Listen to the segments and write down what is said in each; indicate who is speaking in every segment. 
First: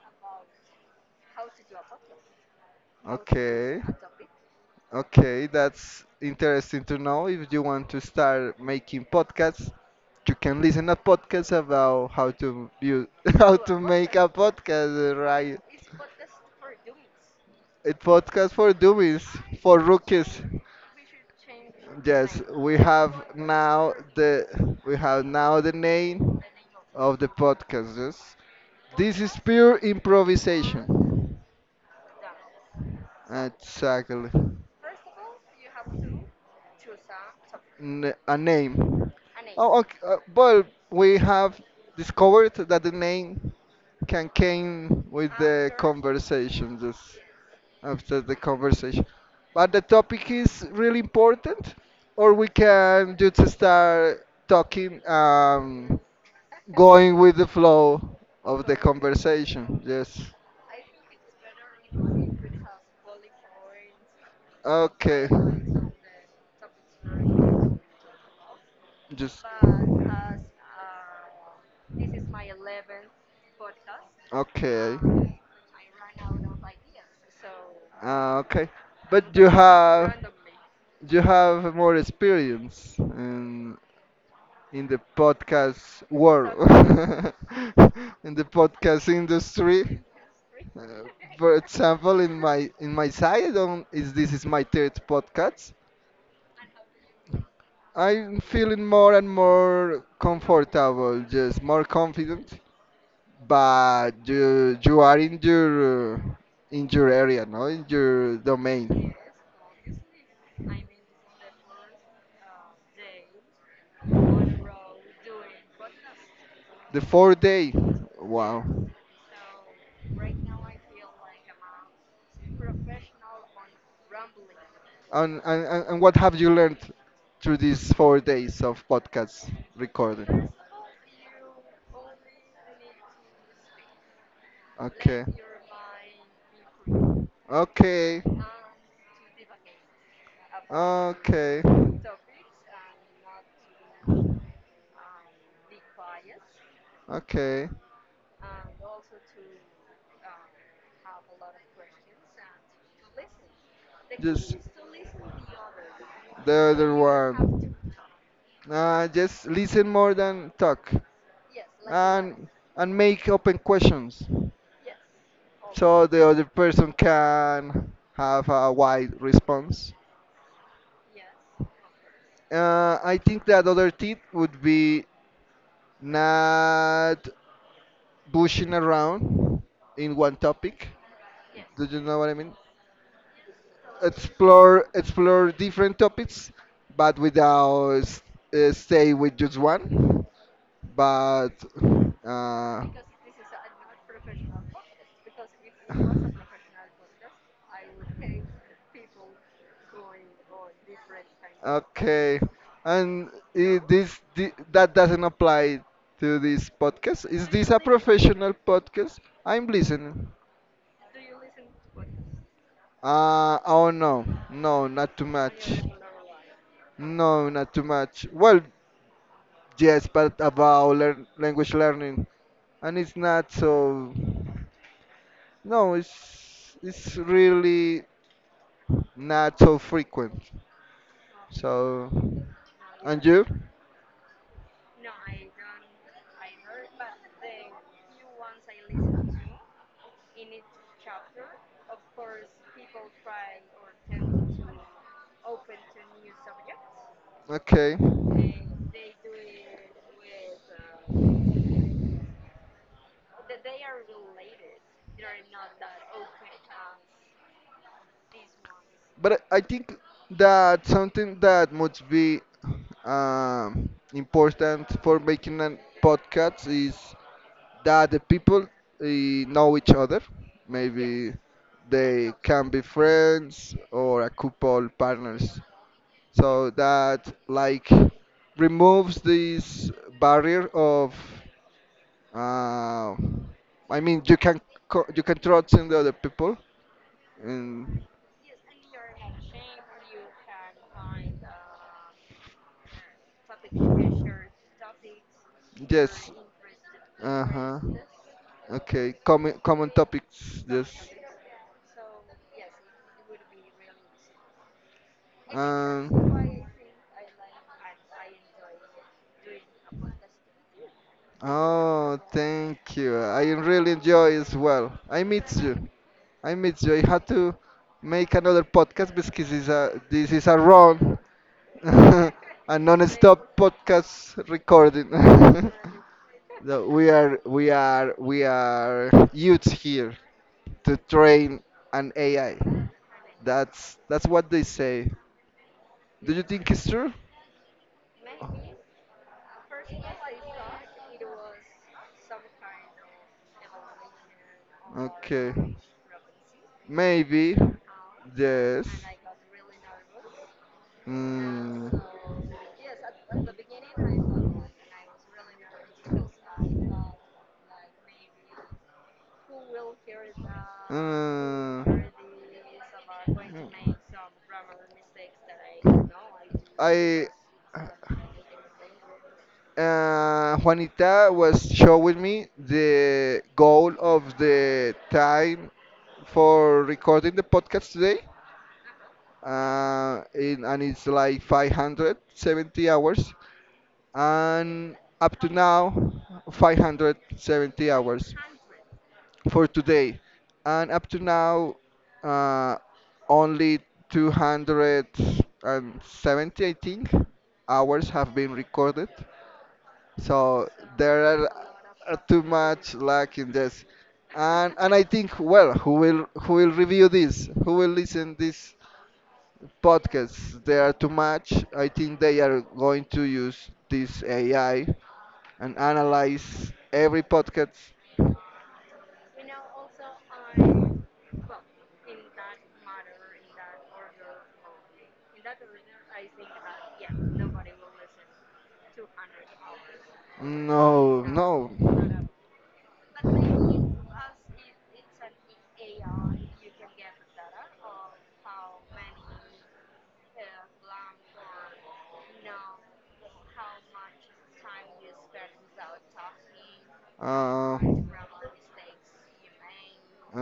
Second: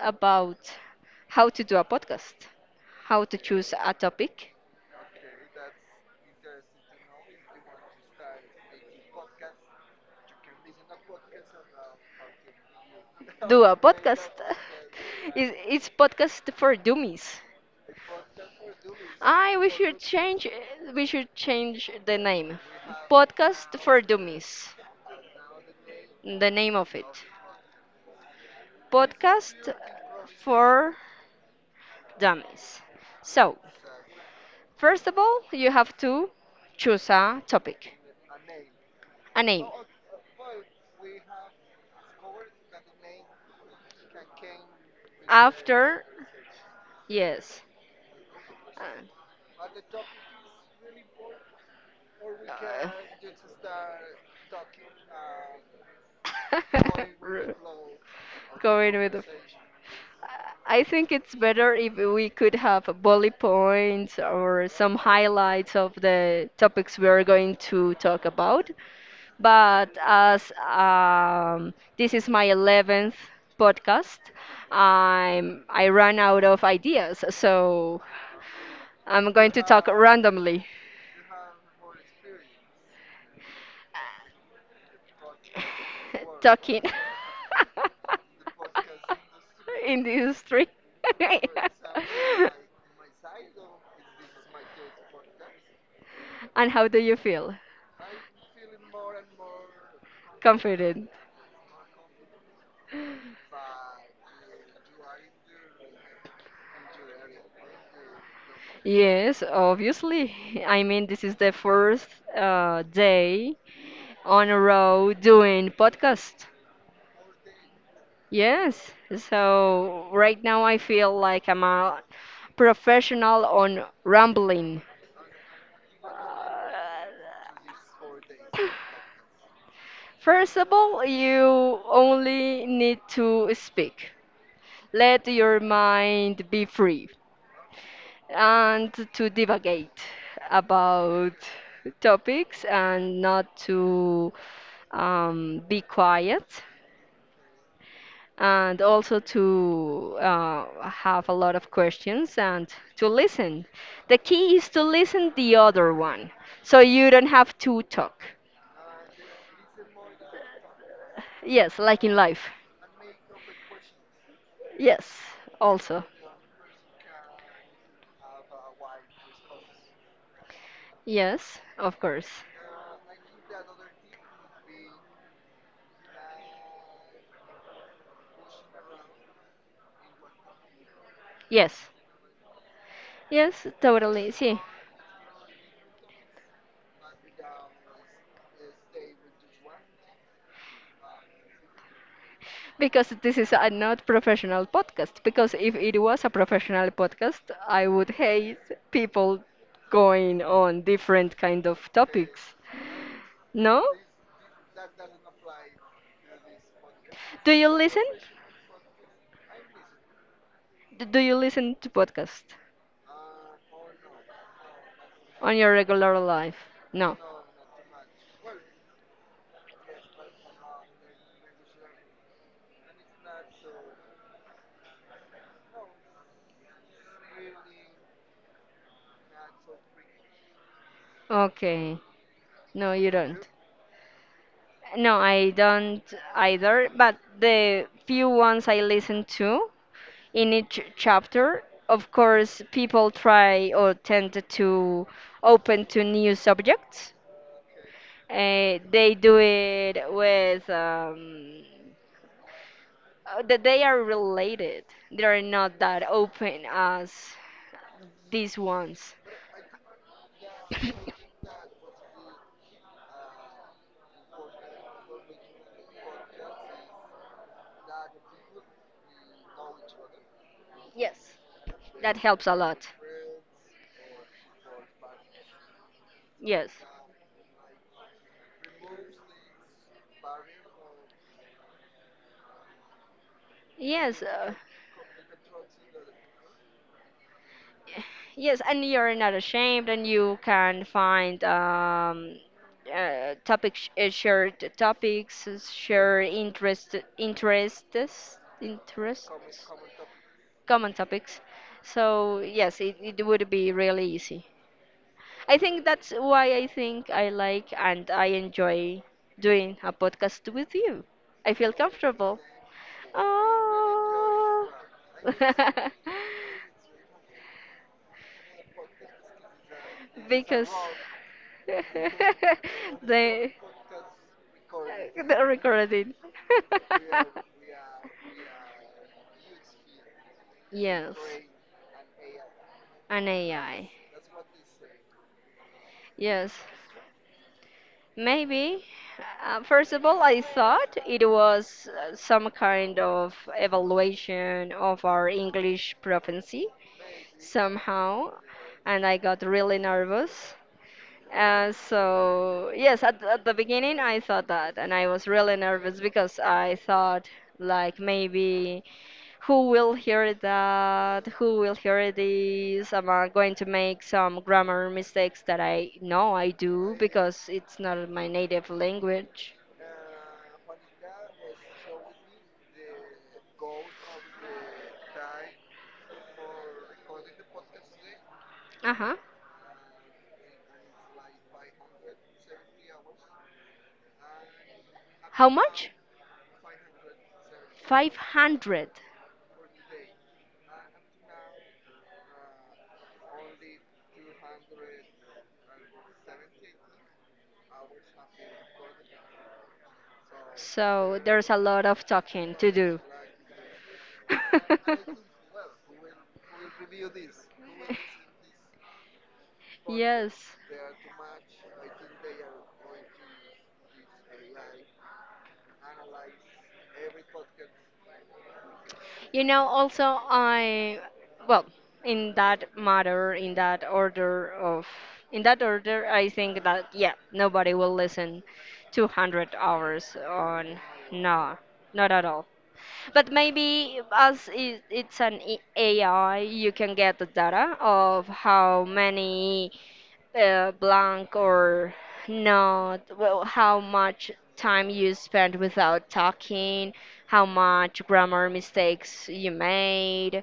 Speaker 1: about how to do a podcast, how to choose
Speaker 2: Okay.
Speaker 1: a topic.
Speaker 2: Okay, that's interesting to know. If you want to start making podcasts, you can listen a podcast about how to you how
Speaker 1: Do a
Speaker 2: to make a
Speaker 1: podcast.
Speaker 2: podcast,
Speaker 1: It's,
Speaker 2: right?
Speaker 1: it's podcast for dummies.
Speaker 2: A podcast for dummies,
Speaker 1: I
Speaker 2: for rookies.
Speaker 1: we should change the
Speaker 2: Yes,
Speaker 1: name.
Speaker 2: we have
Speaker 1: Podcast
Speaker 2: now
Speaker 1: for
Speaker 2: the
Speaker 1: dummies.
Speaker 2: we have now the name
Speaker 1: The name of it.
Speaker 2: of the podcast. Yes. This is
Speaker 1: Podcast
Speaker 2: pure
Speaker 1: for
Speaker 2: improvisation.
Speaker 1: dummies. So,
Speaker 2: Exactly.
Speaker 1: first of all, you have to choose a topic,
Speaker 2: n- a name.
Speaker 1: a name.
Speaker 2: Oh, okay. But we have discovered that the name can came with the
Speaker 1: After,
Speaker 2: conversation, just
Speaker 1: yes.
Speaker 2: after the
Speaker 1: Uh,
Speaker 2: conversation. But the topic is really important, or we can just start talking, going with the
Speaker 1: r-
Speaker 2: flow of the
Speaker 1: going with the.
Speaker 2: conversation. Yes.
Speaker 1: I think it's better if we could have bullet points or some
Speaker 2: Okay.
Speaker 1: highlights of the topics we are going to talk about.
Speaker 2: Just.
Speaker 1: But as this is my 11th podcast,
Speaker 2: Okay.
Speaker 1: I ran out of ideas, so
Speaker 2: Uh, okay. But
Speaker 1: I'm going to talk randomly.
Speaker 2: you have more experience in the podcast world,
Speaker 1: Talking
Speaker 2: in the podcast industry.
Speaker 1: in the industry.
Speaker 2: Uh, for example, in my side, on is this is my third podcast.
Speaker 1: And how do you feel?
Speaker 2: I'm feeling more and more
Speaker 1: Confident?
Speaker 2: comfortable, just more confident but you are in your area, no, in your domain.
Speaker 1: Yes, obviously. I mean, this is the first day on a row doing podcast.
Speaker 2: The fourth day, wow.
Speaker 1: Yes. So right now I feel like I'm a professional on rambling.
Speaker 2: And what have you learned through these 4 days of podcast recording?
Speaker 1: First of all, you only need to speak.
Speaker 2: Okay,
Speaker 1: Let your mind be free,
Speaker 2: okay,
Speaker 1: and to divagate about
Speaker 2: okay.
Speaker 1: topics and not to be quiet,
Speaker 2: Okay.
Speaker 1: and also to have a lot of questions and to listen. The key
Speaker 2: Just
Speaker 1: is to listen the other one,
Speaker 2: the
Speaker 1: so
Speaker 2: other
Speaker 1: you don't have
Speaker 2: one.
Speaker 1: to talk.
Speaker 2: Just listen more than talk,
Speaker 1: Yes, like in
Speaker 2: and
Speaker 1: life.
Speaker 2: and make open questions,
Speaker 1: Yes, also.
Speaker 2: so the other person can have a wide response.
Speaker 1: Yes, of course.
Speaker 2: I think that other tip would be not bushing around in one topic. Do
Speaker 1: Yes.
Speaker 2: you know what I mean?
Speaker 1: Yes, totally. See.
Speaker 2: Explore different topics, but without stay with just one. But uh,
Speaker 1: Because this is a not professional podcast. Because if it was a professional podcast, I would hate people going on different kind of
Speaker 2: okay,
Speaker 1: topics.
Speaker 2: and
Speaker 1: No?
Speaker 2: that doesn't apply to this podcast. Is
Speaker 1: Do you
Speaker 2: this a
Speaker 1: listen?
Speaker 2: professional podcast? I'm listening.
Speaker 1: Do you listen to podcast
Speaker 2: Oh no, no, not too
Speaker 1: on
Speaker 2: much.
Speaker 1: your regular life? No.
Speaker 2: No, not too much. Well, yes, but about learn, language learning, and it's not so. No, it's really not so frequent.
Speaker 1: Okay.
Speaker 2: So,
Speaker 1: No, you
Speaker 2: and you?
Speaker 1: don't. No, I don't either. But the few ones I listen to, in each chapter. Of course, people try or tend to open to new subjects.
Speaker 2: Okay.
Speaker 1: They do it with that they are related. They are not that open as these ones.
Speaker 2: But I think that something that must be important for making a podcast is that the people know each other.
Speaker 1: Yes,
Speaker 2: Maybe
Speaker 1: that
Speaker 2: they
Speaker 1: helps a
Speaker 2: can
Speaker 1: lot.
Speaker 2: be friends or a couple partners.
Speaker 1: Yes.
Speaker 2: So that like removes this barrier of uh, I
Speaker 1: Yes,
Speaker 2: mean you can you can trust in the other people and
Speaker 1: yes, and you're not ashamed, and you can find topics, shared topics, share
Speaker 2: yes. Uh huh. Okay.
Speaker 1: interests,
Speaker 2: Common common topics. Yes.
Speaker 1: common topics. So yes, it would be really easy. I think that's why I think I like and I enjoy
Speaker 2: Um.
Speaker 1: doing a podcast with you. I feel
Speaker 2: Oh,
Speaker 1: comfortable.
Speaker 2: thank you. I really enjoy as
Speaker 1: Oh.
Speaker 2: well. I miss you. I miss you. I had to make another podcast because this is a
Speaker 1: Because
Speaker 2: run, a
Speaker 1: they
Speaker 2: non-stop podcast
Speaker 1: they're
Speaker 2: recording.
Speaker 1: recording.
Speaker 2: So we are we are we are youths here to
Speaker 1: Yes,
Speaker 2: train an AI.
Speaker 1: an AI.
Speaker 2: That's what they say. Do you
Speaker 1: Yes,
Speaker 2: think it's true?
Speaker 1: maybe. First of all, I thought it was some kind of evaluation of our
Speaker 2: Okay.
Speaker 1: English proficiency
Speaker 2: Maybe,
Speaker 1: somehow,
Speaker 2: yes.
Speaker 1: and I got really nervous. Uh,
Speaker 2: Mm,
Speaker 1: so yes, at the beginning I thought that, and I was really nervous because I thought like maybe who will hear that, who will hear this? Am I going to make some grammar mistakes that I know I do
Speaker 2: I
Speaker 1: because it's not my native language?
Speaker 2: Juanita was showing me the goal of the time for recording the podcast today.
Speaker 1: Uh huh.
Speaker 2: And it's like 570 hours and up
Speaker 1: How
Speaker 2: to
Speaker 1: much?
Speaker 2: now 570
Speaker 1: Five
Speaker 2: hours
Speaker 1: hundred.
Speaker 2: for today and up to now uh, only 270 I think hours have been recorded so
Speaker 1: So
Speaker 2: there are
Speaker 1: there's a lot of
Speaker 2: too
Speaker 1: talking to
Speaker 2: much
Speaker 1: do.
Speaker 2: lack in this and I think well who will review this who will listen this
Speaker 1: Yes.
Speaker 2: podcasts they are too much I think they are going to use this ai and analyze every podcast
Speaker 1: You know, also, well, in that matter, in that order, I think that, yeah, nobody will listen 200 hours on,
Speaker 2: no no
Speaker 1: no, not at all. But maybe it's an AI, you can get the data of how many blank or not, well, how much time you spent without talking, how
Speaker 2: uh,
Speaker 1: much grammar mistakes you made.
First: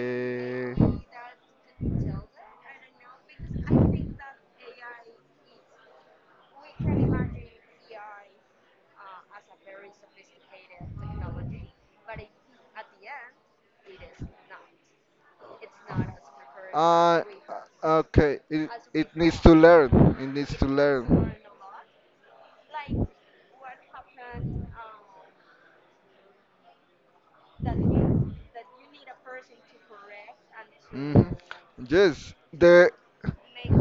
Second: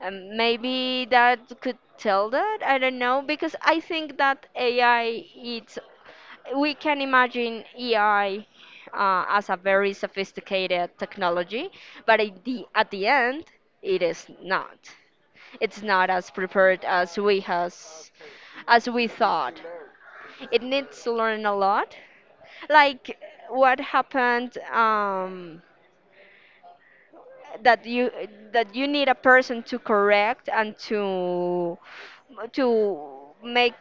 Speaker 1: Maybe that could tell that. I don't know because I think that AI it's we can imagine AI as a very sophisticated technology, but at the end it is not. It's not as prepared
Speaker 2: Uh, okay,
Speaker 1: as we
Speaker 2: it needs to
Speaker 1: thought.
Speaker 2: learn. It needs
Speaker 1: It
Speaker 2: to
Speaker 1: needs to
Speaker 2: learn.
Speaker 1: learn a lot. Like what happened, that you need a person to correct and
Speaker 2: Mhm.
Speaker 1: to
Speaker 2: Yes, there
Speaker 1: to make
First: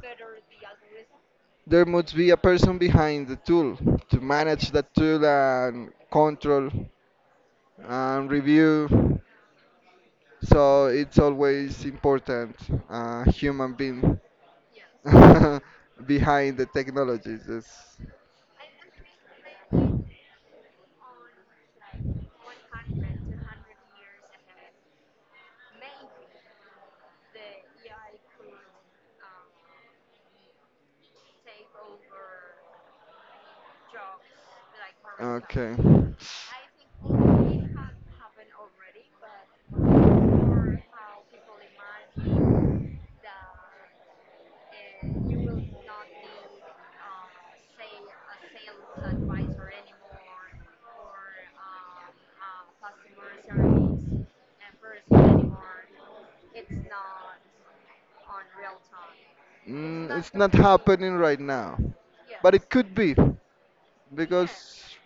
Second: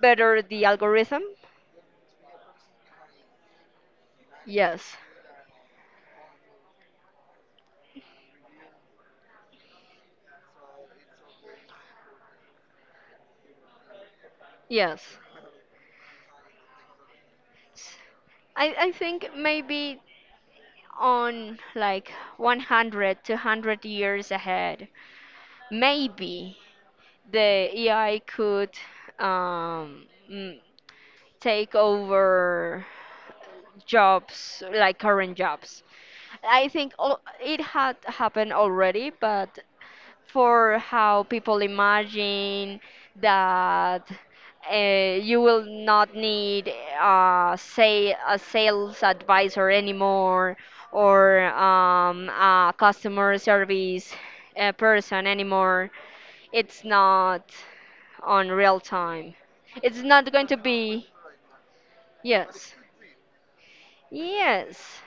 Speaker 1: better the algorithm.
Speaker 2: there must be a person behind the tool to manage the
Speaker 1: Yes.
Speaker 2: tool and control and review. So it's always important a human being
Speaker 1: Yes.
Speaker 2: behind the technologies. Yes.
Speaker 1: I think maybe on like 100 to 100 years ahead, maybe the AI could um, mm, take over jobs, like current
Speaker 2: Okay.
Speaker 1: jobs. I think it had happened already, but for how people imagine that, you will not need, say, a sales advisor anymore, or a customer service person anymore. It's not on real time. It's
Speaker 2: Mm,
Speaker 1: not
Speaker 2: it's
Speaker 1: going
Speaker 2: not
Speaker 1: to be.
Speaker 2: happening right now, but it
Speaker 1: Yes.
Speaker 2: could be because
Speaker 1: Yes.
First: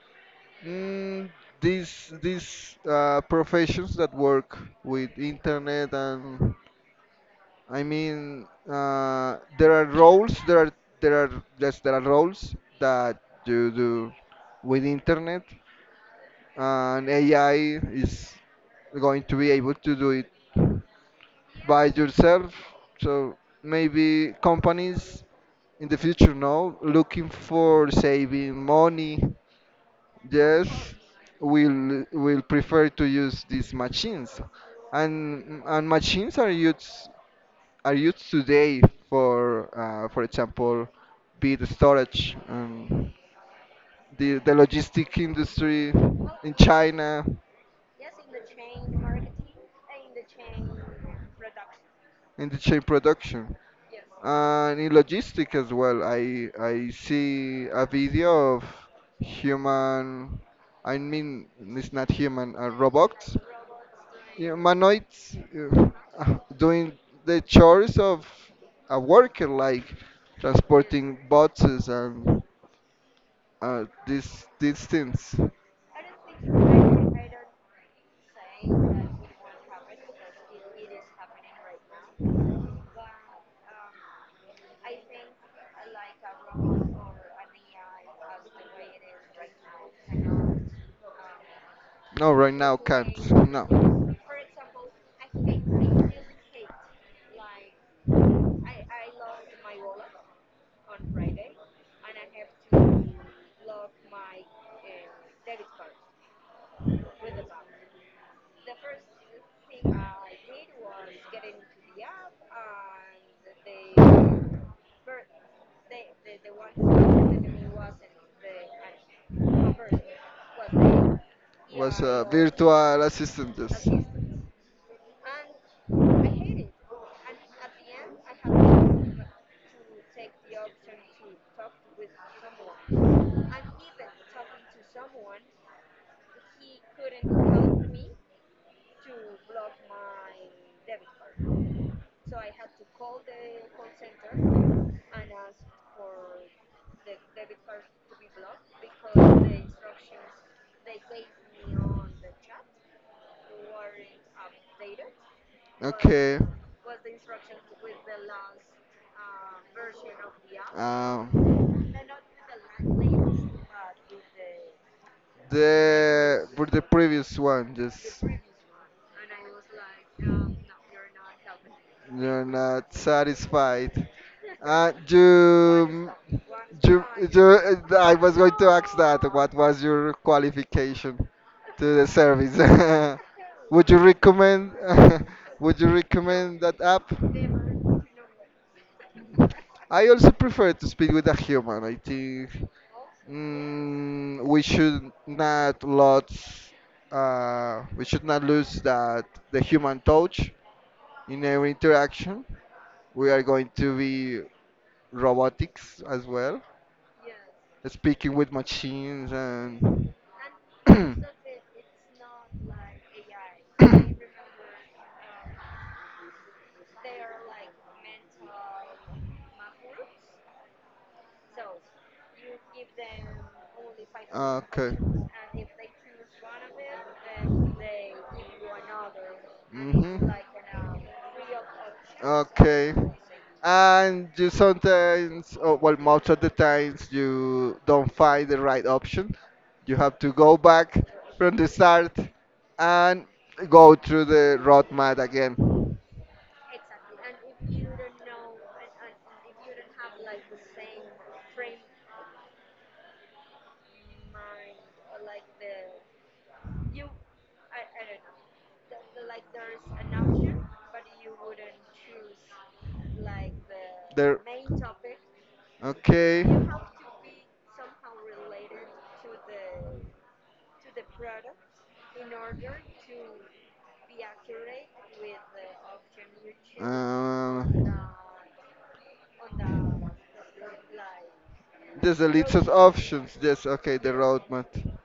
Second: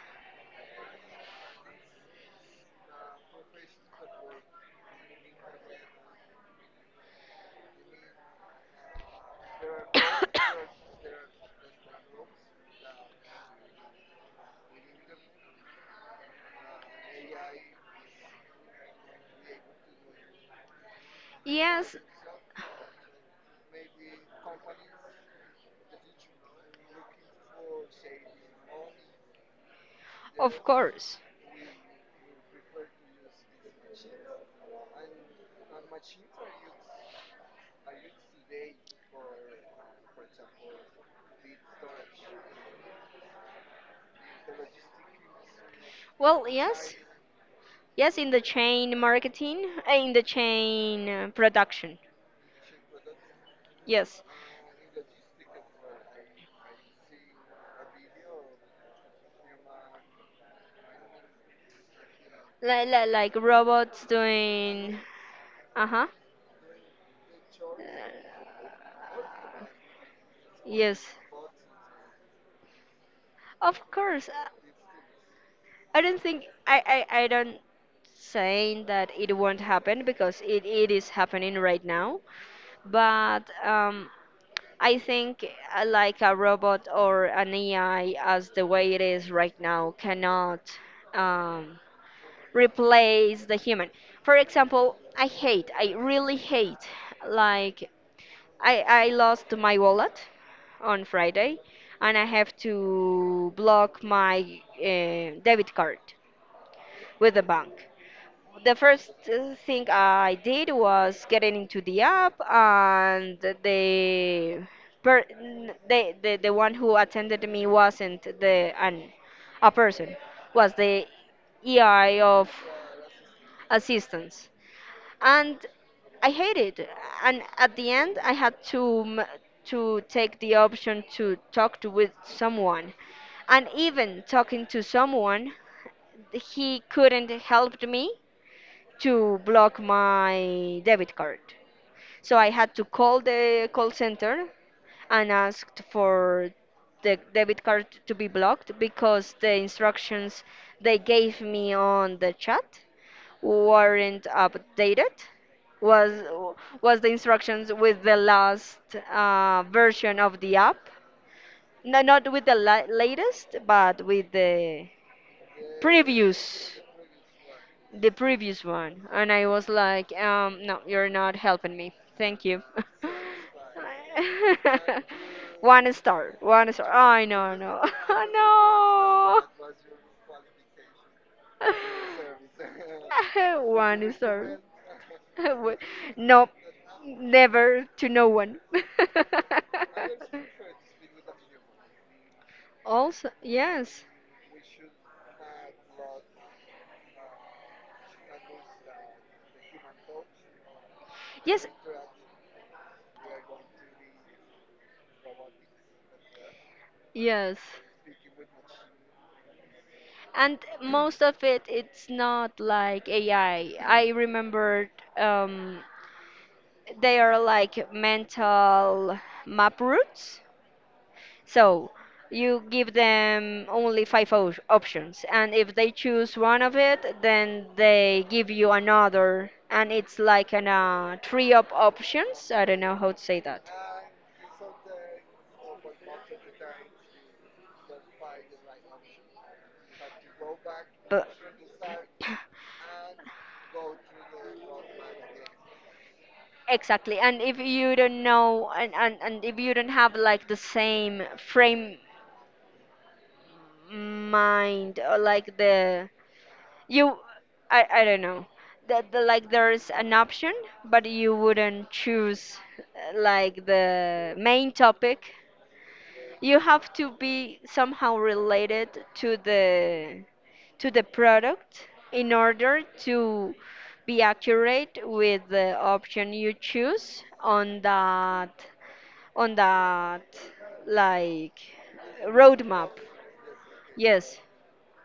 Speaker 2: mm, these professions that work with internet and I mean there are roles there are yes there are roles that you do with internet and AI is going to be able to do it by
Speaker 1: Yes,
Speaker 2: yourself. So maybe companies in the future now looking for saving money.
Speaker 1: of
Speaker 2: Yes,
Speaker 1: course.
Speaker 2: will prefer to use these machines, and machines are used today for example, be the storage and the logistic industry
Speaker 1: Well,
Speaker 2: in
Speaker 1: yes.
Speaker 2: China.
Speaker 1: Yes, in the chain marketing, in the chain production.
Speaker 2: In the chain production
Speaker 1: Yes.
Speaker 2: and in logistic as well. I see a video of human. I mean, it's not human,
Speaker 1: Like
Speaker 2: robots,
Speaker 1: robots
Speaker 2: Yeah,
Speaker 1: doing.
Speaker 2: humanoids
Speaker 1: Uh huh.
Speaker 2: doing the chores of a worker, like
Speaker 1: Yes.
Speaker 2: transporting boxes and uh,
Speaker 1: Of course.
Speaker 2: these these things.
Speaker 1: I don't think. I don't saying that it won't happen because it is happening right now, but I think, like a robot or an AI, as the way it is right now, cannot um,
Speaker 2: No, right now can't.
Speaker 1: replace the human.
Speaker 2: No.
Speaker 1: For example, I really hate, like I lost my wallet on Friday, and I have to block my debit card with the bank. The first thing I did was getting into the app, and the per n- the one who attended me wasn't the an a person, was the
Speaker 2: Was
Speaker 1: EI
Speaker 2: a
Speaker 1: of
Speaker 2: virtual assistant. Yes.
Speaker 1: assistance, and I hated it. And at the end, I had to take the option to talk to with someone, and even talking to someone, he couldn't help me to block my debit card. So I had to call the call center and asked for the debit card to be blocked because the instructions they gave me on the chat weren't updated. Was
Speaker 2: Okay.
Speaker 1: was the instructions with the last version of the app?
Speaker 2: Um,
Speaker 1: No, not with the latest, but with
Speaker 2: the for
Speaker 1: previous
Speaker 2: the previous one,
Speaker 1: the
Speaker 2: just
Speaker 1: previous one, and I was like, no, you're not helping me.
Speaker 2: you're
Speaker 1: Thank you.
Speaker 2: not satisfied. Uh,
Speaker 1: One
Speaker 2: you,
Speaker 1: star, one star.
Speaker 2: you,
Speaker 1: I know,
Speaker 2: you,
Speaker 1: no,
Speaker 2: I was going to ask that.
Speaker 1: no.
Speaker 2: What was your qualification to the service? Would you
Speaker 1: One star.
Speaker 2: recommend? Would you
Speaker 1: No,
Speaker 2: recommend that app?
Speaker 1: never to no one.
Speaker 2: I also prefer to speak with a human. I think
Speaker 1: Also, yes,
Speaker 2: we should not lose, we should not lose that the human touch in
Speaker 1: yes.
Speaker 2: every interaction. We are going to be robotics as well,
Speaker 1: Yes.
Speaker 2: speaking with machines and.
Speaker 1: And most of it, it's not like AI. I remembered, um, they are like mental map routes. So you give them only five
Speaker 2: Okay.
Speaker 1: options. And if they choose one of it, then they give you another. And it's
Speaker 2: Mhm.
Speaker 1: like an tree of options. I don't
Speaker 2: Okay.
Speaker 1: know how to say that.
Speaker 2: And you sometimes, oh, well, most of the times, you don't find the right option. You have to go back
Speaker 1: But
Speaker 2: from the start and go through the roadmap again.
Speaker 1: exactly, and if you don't know, and if you don't have like the same frame mind, or like you, I don't know, the like there's an option, but you wouldn't choose
Speaker 2: Like
Speaker 1: like
Speaker 2: the
Speaker 1: the
Speaker 2: There.
Speaker 1: main topic.
Speaker 2: Okay.
Speaker 1: You
Speaker 2: you
Speaker 1: have to be somehow related to the product in order to be accurate with the option you choose
Speaker 2: Um,
Speaker 1: on that, like,
Speaker 2: there's a list of
Speaker 1: roadmap.
Speaker 2: options. Yes. Okay. The Yes,
Speaker 1: Yes,
Speaker 2: roadmap.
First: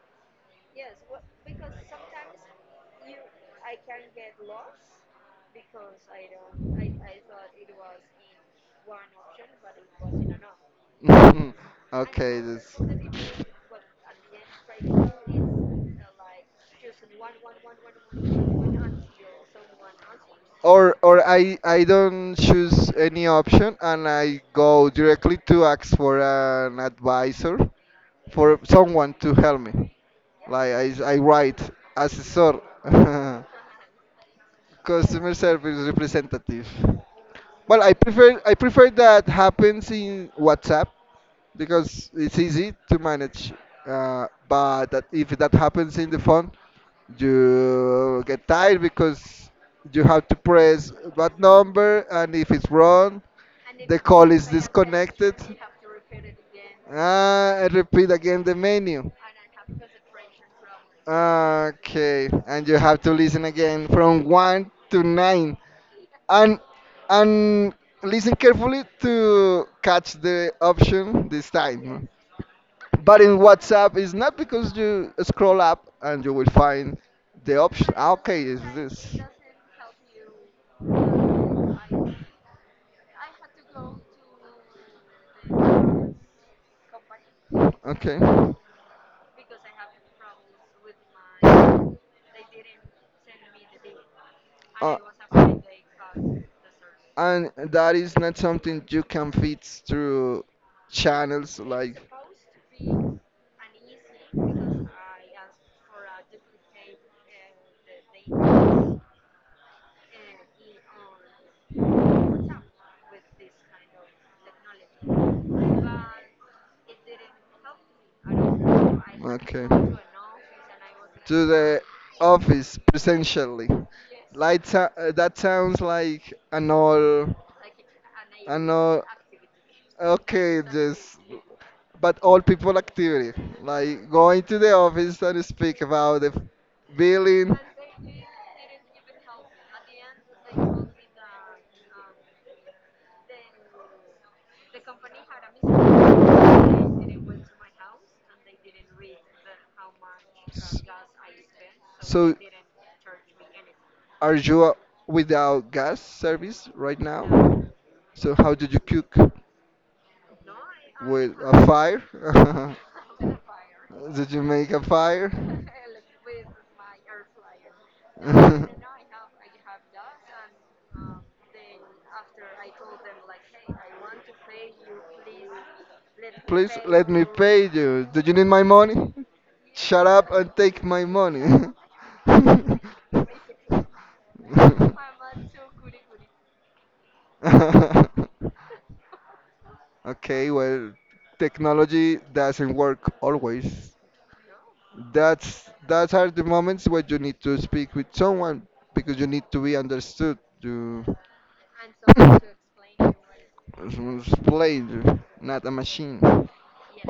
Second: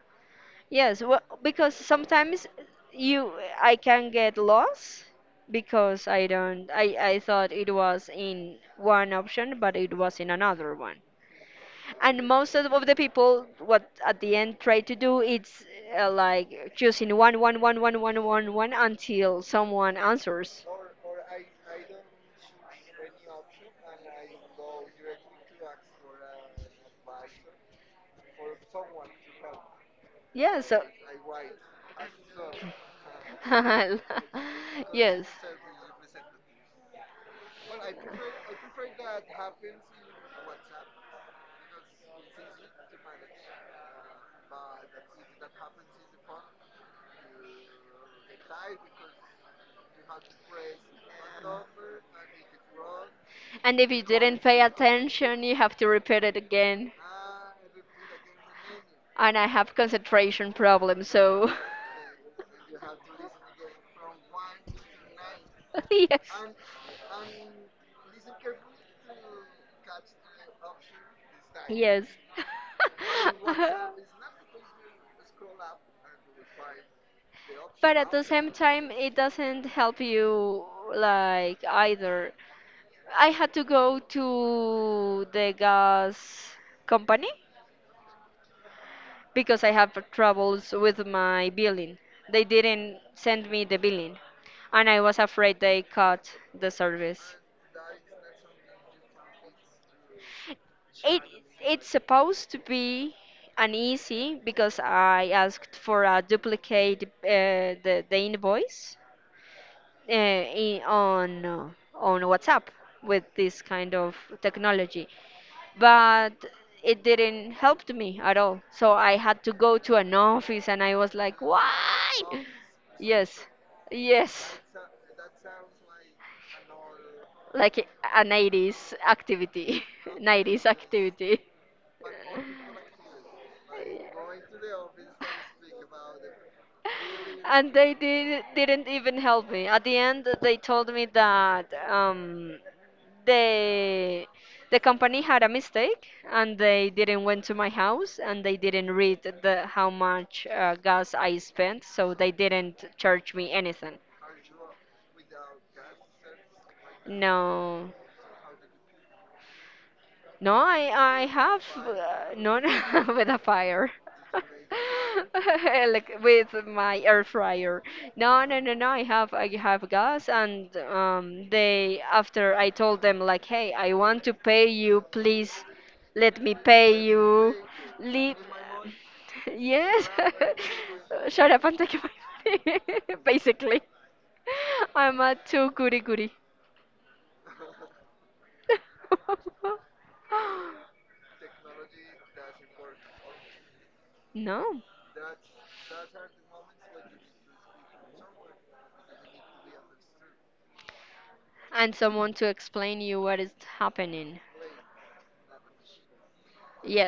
Speaker 1: yes. Well, because sometimes you I can get lost because I don't I thought it was in one option but it was in another one. And
Speaker 2: Okay.
Speaker 1: most of
Speaker 2: This.
Speaker 1: of the people what at the end try to do, it's like choosing one, one, one, one, one, one, one
Speaker 2: uh,
Speaker 1: until someone answers.
Speaker 2: or I don't choose any option and I go directly to ask for an advisor for someone to help me.
Speaker 1: Yeah,
Speaker 2: Like
Speaker 1: so
Speaker 2: I write assessor.
Speaker 1: yes,
Speaker 2: Customer service representative. Well, I prefer that happens in WhatsApp because it's easy to manage. But that if that happens in the phone, you get tired because you have to press what number, and if it's wrong,
Speaker 1: and if
Speaker 2: the
Speaker 1: you
Speaker 2: call
Speaker 1: didn't
Speaker 2: is
Speaker 1: pay
Speaker 2: disconnected.
Speaker 1: attention, you have to repeat it again.
Speaker 2: Ah, and repeat again the menu.
Speaker 1: And I have concentration problems, so
Speaker 2: Okay, and you have to listen again from one to nine and and
Speaker 1: yes.
Speaker 2: listen carefully to catch the option this
Speaker 1: Yes.
Speaker 2: time. But in WhatsApp, it's not because you scroll up and you will find the option.
Speaker 1: But at
Speaker 2: Ah,
Speaker 1: the
Speaker 2: okay,
Speaker 1: same
Speaker 2: is
Speaker 1: time, it
Speaker 2: this
Speaker 1: doesn't help you like either. I had to go to the gas company
Speaker 2: okay?
Speaker 1: because I have troubles with my billing. They didn't send me the billing, and
Speaker 2: Uh,
Speaker 1: I was afraid they cut the service.
Speaker 2: and that is not something you can fix through
Speaker 1: It
Speaker 2: channels
Speaker 1: it's
Speaker 2: like.
Speaker 1: supposed to be uneasy because I asked for a duplicate, the invoice, in, on WhatsApp with this kind of technology, but it didn't help me at all. So I had to
Speaker 2: Okay.
Speaker 1: go to an office, and I was like,
Speaker 2: To the
Speaker 1: why?
Speaker 2: office
Speaker 1: Yes,
Speaker 2: presentially.
Speaker 1: yes,
Speaker 2: Like that sounds like an old,
Speaker 1: like an
Speaker 2: an
Speaker 1: 80s
Speaker 2: old.
Speaker 1: activity,
Speaker 2: Okay,
Speaker 1: 90s
Speaker 2: just
Speaker 1: activity.
Speaker 2: but all people activity, like going to the office and speak about the billing.
Speaker 1: And they didn't even help me. At the end, they told me that they, the company had a mistake and they didn't went to my house and they didn't read the how much
Speaker 2: S-
Speaker 1: gas I spent, so they
Speaker 2: So,
Speaker 1: didn't charge me anything.
Speaker 2: are you without gas service right now?
Speaker 1: No,
Speaker 2: So, how did you cook?
Speaker 1: no, I
Speaker 2: With
Speaker 1: have
Speaker 2: a
Speaker 1: none.
Speaker 2: fire?
Speaker 1: With a fire.
Speaker 2: Did you make a fire?
Speaker 1: Like with my air fryer. No, no, no, no. I have gas, and they after I told them, like, hey, I want to pay you. Please, let me
Speaker 2: Please
Speaker 1: pay
Speaker 2: let me
Speaker 1: you.
Speaker 2: pay you. Do you
Speaker 1: Le
Speaker 2: need my money? Shut
Speaker 1: Yes.
Speaker 2: up and take my money.
Speaker 1: Shut up and take my money. Basically, I'm a too goody goody.
Speaker 2: Okay, well, technology doesn't work always.
Speaker 1: No.
Speaker 2: That's that are the moments where you need to speak with someone because you need to be understood to
Speaker 1: And someone to explain you what is happening.
Speaker 2: explain not a machine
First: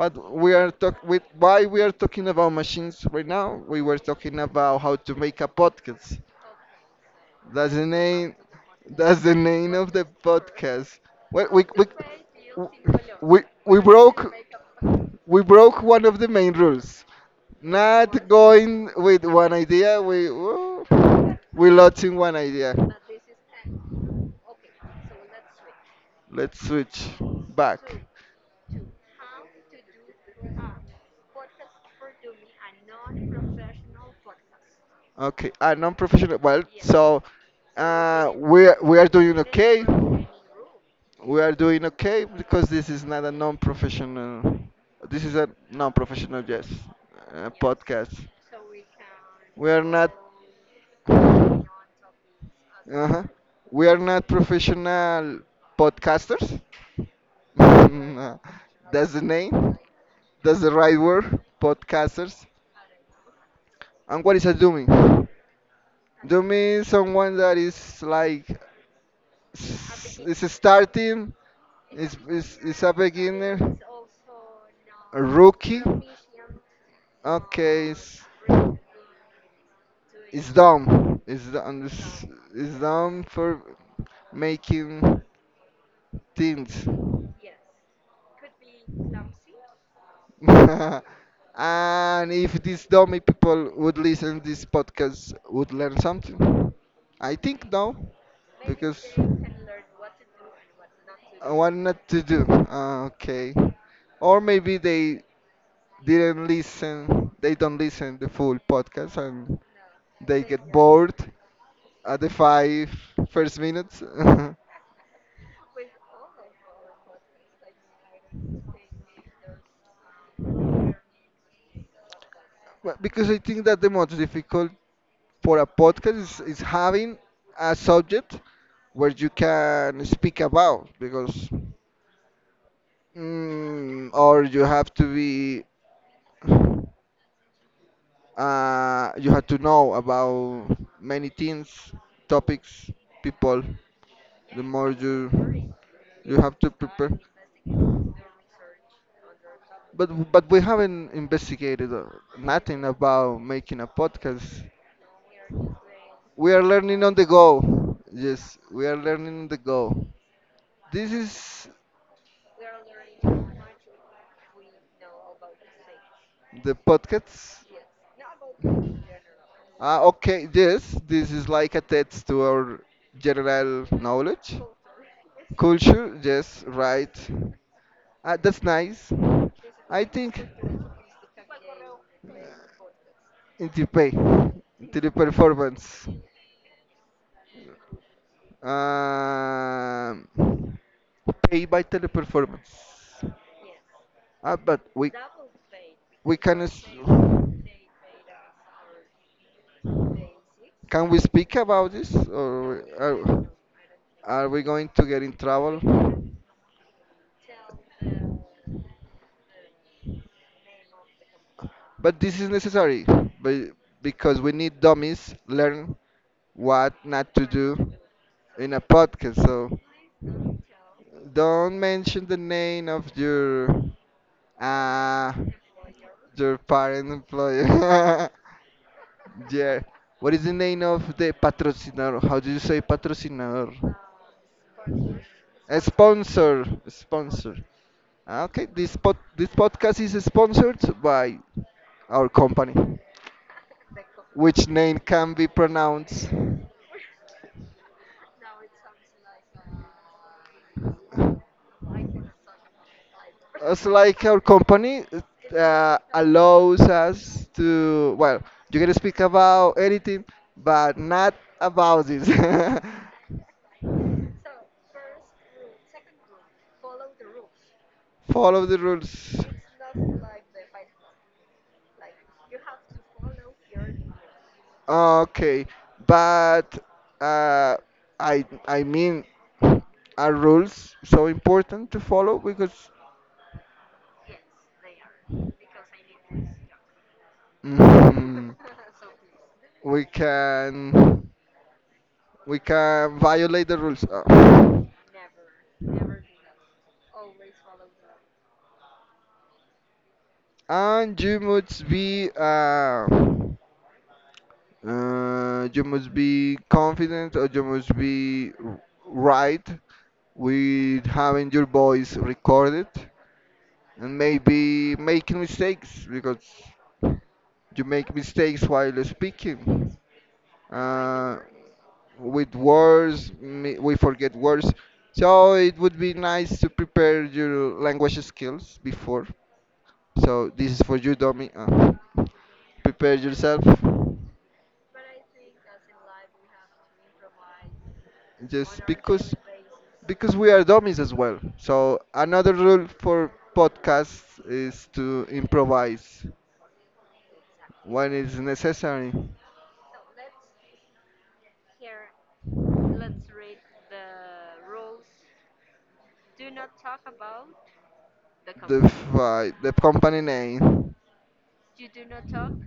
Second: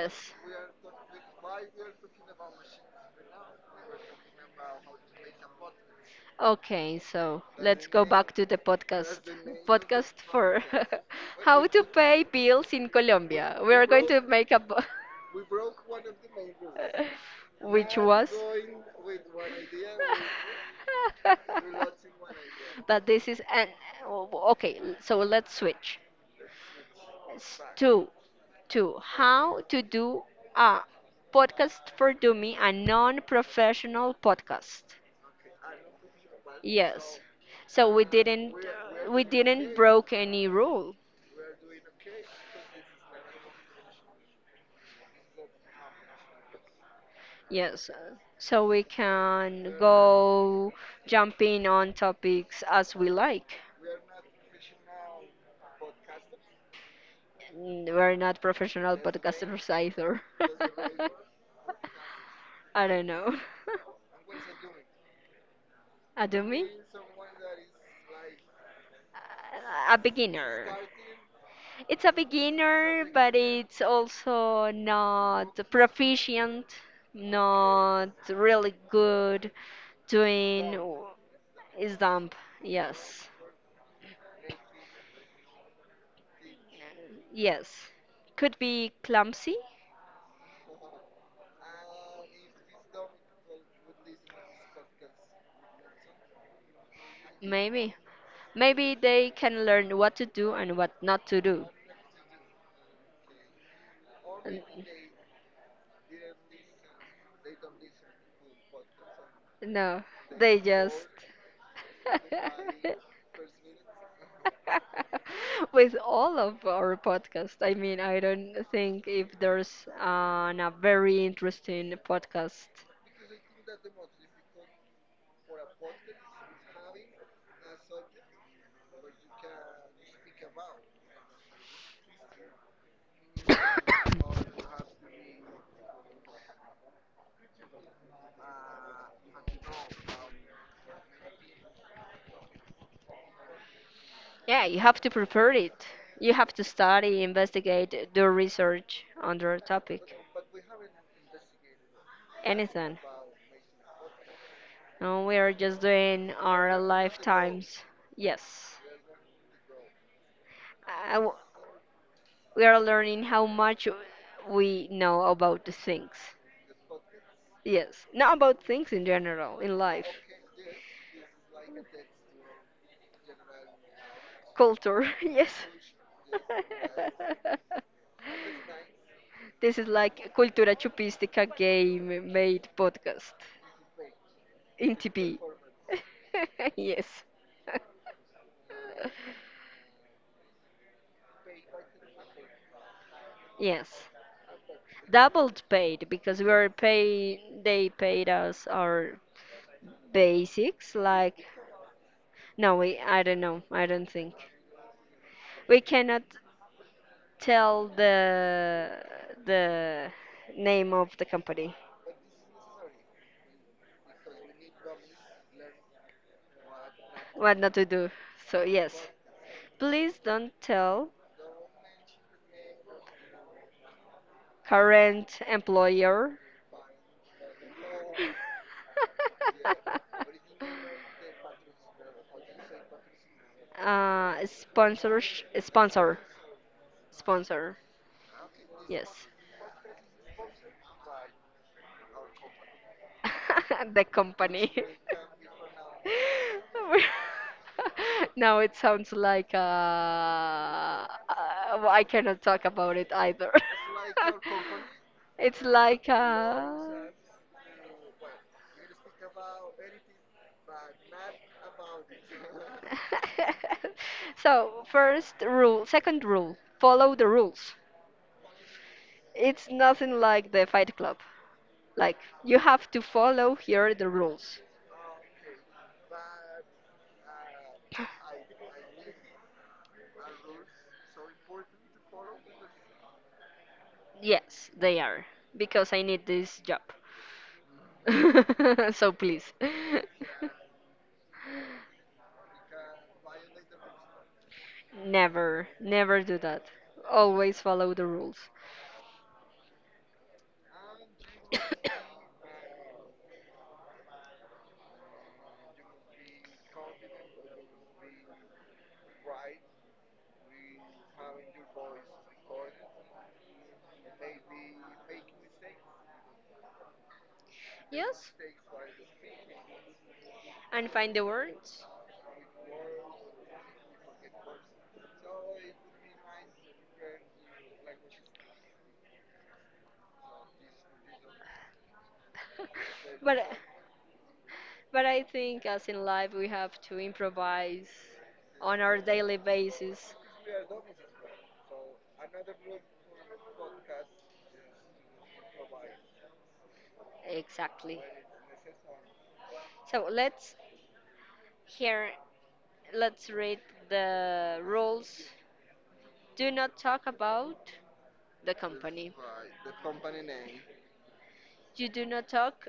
Speaker 2: but we are talk with why we are talking about machines right now we were talking about how to make a podcast
Speaker 1: Okay, so
Speaker 2: that's the
Speaker 1: let's go back
Speaker 2: name
Speaker 1: to the
Speaker 2: that's
Speaker 1: podcast.
Speaker 2: the name of the
Speaker 1: Podcast for
Speaker 2: podcast well,
Speaker 1: how to pay bills in
Speaker 2: we,
Speaker 1: Colombia. We
Speaker 2: we
Speaker 1: are going to
Speaker 2: broke
Speaker 1: make a
Speaker 2: we broke one of the main rules
Speaker 1: which
Speaker 2: not
Speaker 1: was
Speaker 2: going with one idea. We oh, we lost in one idea.
Speaker 1: but this is okay, so let's switch
Speaker 2: Let's switch back.
Speaker 1: to Two. How to Do a Podcast for Dummy, a non professional podcast.
Speaker 2: Okay, a non-professional. Well,
Speaker 1: Yes.
Speaker 2: so
Speaker 1: So we didn't
Speaker 2: we are
Speaker 1: we
Speaker 2: doing
Speaker 1: didn't
Speaker 2: okay.
Speaker 1: broke any rule.
Speaker 2: We are doing okay because this is not a non-professional. This is a non-professional yes
Speaker 1: Yes.
Speaker 2: podcast.
Speaker 1: So we
Speaker 2: We
Speaker 1: can
Speaker 2: are not.
Speaker 1: go jumping on topics as we
Speaker 2: Uh-huh,
Speaker 1: like.
Speaker 2: we are not professional podcasters.
Speaker 1: We're
Speaker 2: Mm, uh,
Speaker 1: not professional
Speaker 2: That's the
Speaker 1: podcasters
Speaker 2: name.
Speaker 1: either.
Speaker 2: That's the right word. Podcasters.
Speaker 1: I don't know.
Speaker 2: And what is a dummy?
Speaker 1: A
Speaker 2: Dummy
Speaker 1: dummy?
Speaker 2: is someone that is like
Speaker 1: A
Speaker 2: is
Speaker 1: beginner.
Speaker 2: starting,
Speaker 1: It's a
Speaker 2: is a
Speaker 1: beginner, but
Speaker 2: beginner,
Speaker 1: it's also
Speaker 2: a
Speaker 1: not
Speaker 2: rookie.
Speaker 1: proficient,
Speaker 2: Okay,
Speaker 1: not
Speaker 2: it's,
Speaker 1: really good
Speaker 2: it's
Speaker 1: doing
Speaker 2: dumb. It's dumb.
Speaker 1: is dump.
Speaker 2: It's dumb
Speaker 1: Yes.
Speaker 2: for making things.
Speaker 1: Yes. Could be clumsy,
Speaker 2: And if these dummy people would listen this podcast, would learn something. I think no,
Speaker 1: maybe. Maybe
Speaker 2: because
Speaker 1: they can learn what to do and what not to
Speaker 2: I
Speaker 1: do.
Speaker 2: want not to do. Ah, okay, or maybe
Speaker 1: N-
Speaker 2: they didn't listen. They don't listen the full podcast and
Speaker 1: No,
Speaker 2: they
Speaker 1: they
Speaker 2: get
Speaker 1: just.
Speaker 2: bored at the five first minutes.
Speaker 1: With all of our podcast, I mean, I don't think if there's a very interesting podcast.
Speaker 2: Well, because I think that the most difficult for a podcast is having a subject where you can speak about because or you have to be you have to know about many things topics people the
Speaker 1: Yeah, you
Speaker 2: more
Speaker 1: have to prepare
Speaker 2: you
Speaker 1: it. You
Speaker 2: you
Speaker 1: have
Speaker 2: have
Speaker 1: to
Speaker 2: to prepare
Speaker 1: study, investigate, do research on the
Speaker 2: but
Speaker 1: topic.
Speaker 2: but we haven't investigated nothing
Speaker 1: Anything.
Speaker 2: about making a podcast
Speaker 1: No, we are just doing
Speaker 2: we are
Speaker 1: our
Speaker 2: learning on the go
Speaker 1: lifetimes.
Speaker 2: yes
Speaker 1: Yes.
Speaker 2: we are learning on the go this
Speaker 1: I w
Speaker 2: is
Speaker 1: we are learning how much we know about the things.
Speaker 2: the podcast.
Speaker 1: Yes. Not about things in general, in
Speaker 2: Ah,
Speaker 1: life.
Speaker 2: okay, yes, this is like a test to our general knowledge.
Speaker 1: Culture. Yes.
Speaker 2: Culture, yes, right. Ah, that's nice.
Speaker 1: This is
Speaker 2: I
Speaker 1: like
Speaker 2: think
Speaker 1: Cultura Chupistica
Speaker 2: uh,
Speaker 1: game made podcast
Speaker 2: in the pay,
Speaker 1: in TP.
Speaker 2: teleperformance.
Speaker 1: Yes.
Speaker 2: Um, pay by teleperformance.
Speaker 1: Yes.
Speaker 2: Ah, but we
Speaker 1: Doubled paid
Speaker 2: we
Speaker 1: because we
Speaker 2: can
Speaker 1: were
Speaker 2: s-
Speaker 1: pay they paid us our basics
Speaker 2: can we
Speaker 1: like
Speaker 2: speak about this
Speaker 1: no
Speaker 2: or?
Speaker 1: we I don't know, I don't think.
Speaker 2: Are we going to get in
Speaker 1: We
Speaker 2: trouble?
Speaker 1: cannot tell the name of the company
Speaker 2: But this is necessary be- because we need dummies learn what not to
Speaker 1: what not to
Speaker 2: do
Speaker 1: do so
Speaker 2: in a
Speaker 1: yes
Speaker 2: podcast. So
Speaker 1: please don't tell
Speaker 2: don't mention the name of uh,
Speaker 1: current employer
Speaker 2: your parent employer. Yeah. What is the name of the patrocinador? How do you say patrocinador?
Speaker 1: sponsor
Speaker 2: A
Speaker 1: sponsor
Speaker 2: sponsor. Sponsor.
Speaker 1: sponsor
Speaker 2: Ah, okay, this
Speaker 1: yes
Speaker 2: pod this podcast is sponsored by our company.
Speaker 1: the
Speaker 2: Which
Speaker 1: company
Speaker 2: name can be pronounced.
Speaker 1: now it sounds like I cannot talk about it either.
Speaker 2: It's like our company
Speaker 1: it's like
Speaker 2: allows us to, well, you can speak about anything, but not about this.
Speaker 1: so first rule, second rule, follow the rules.
Speaker 2: Follow the rules.
Speaker 1: It's nothing like the Fight Club. Like you have to follow here the rules.
Speaker 2: Okay, but uh, I mean, are rules so important to follow because
Speaker 1: Yes, they are because I need this job.
Speaker 2: Mhm.
Speaker 1: so please,
Speaker 2: we can we can violate the rules.
Speaker 1: never, never do that. Always follow the rules.
Speaker 2: And you must be confident or you must be right with having your voice recorded and maybe making mistakes because you make
Speaker 1: Yes,
Speaker 2: mistakes while speaking.
Speaker 1: and find the
Speaker 2: uh,
Speaker 1: words.
Speaker 2: with words, we forget words. So it would be nice to prepare your language skills before. So this is for you, Domi. Prepare
Speaker 1: but
Speaker 2: yourself.
Speaker 1: but I think as in life we have to improvise on
Speaker 2: Just
Speaker 1: our
Speaker 2: because
Speaker 1: daily basis.
Speaker 2: because we are dummies as well. So another rule for podcasts is to improvise
Speaker 1: Exactly.
Speaker 2: when it's necessary.
Speaker 1: So hear let's read the rules. Do not talk about the
Speaker 2: The
Speaker 1: company.
Speaker 2: fi- the company name.
Speaker 1: You do not talk.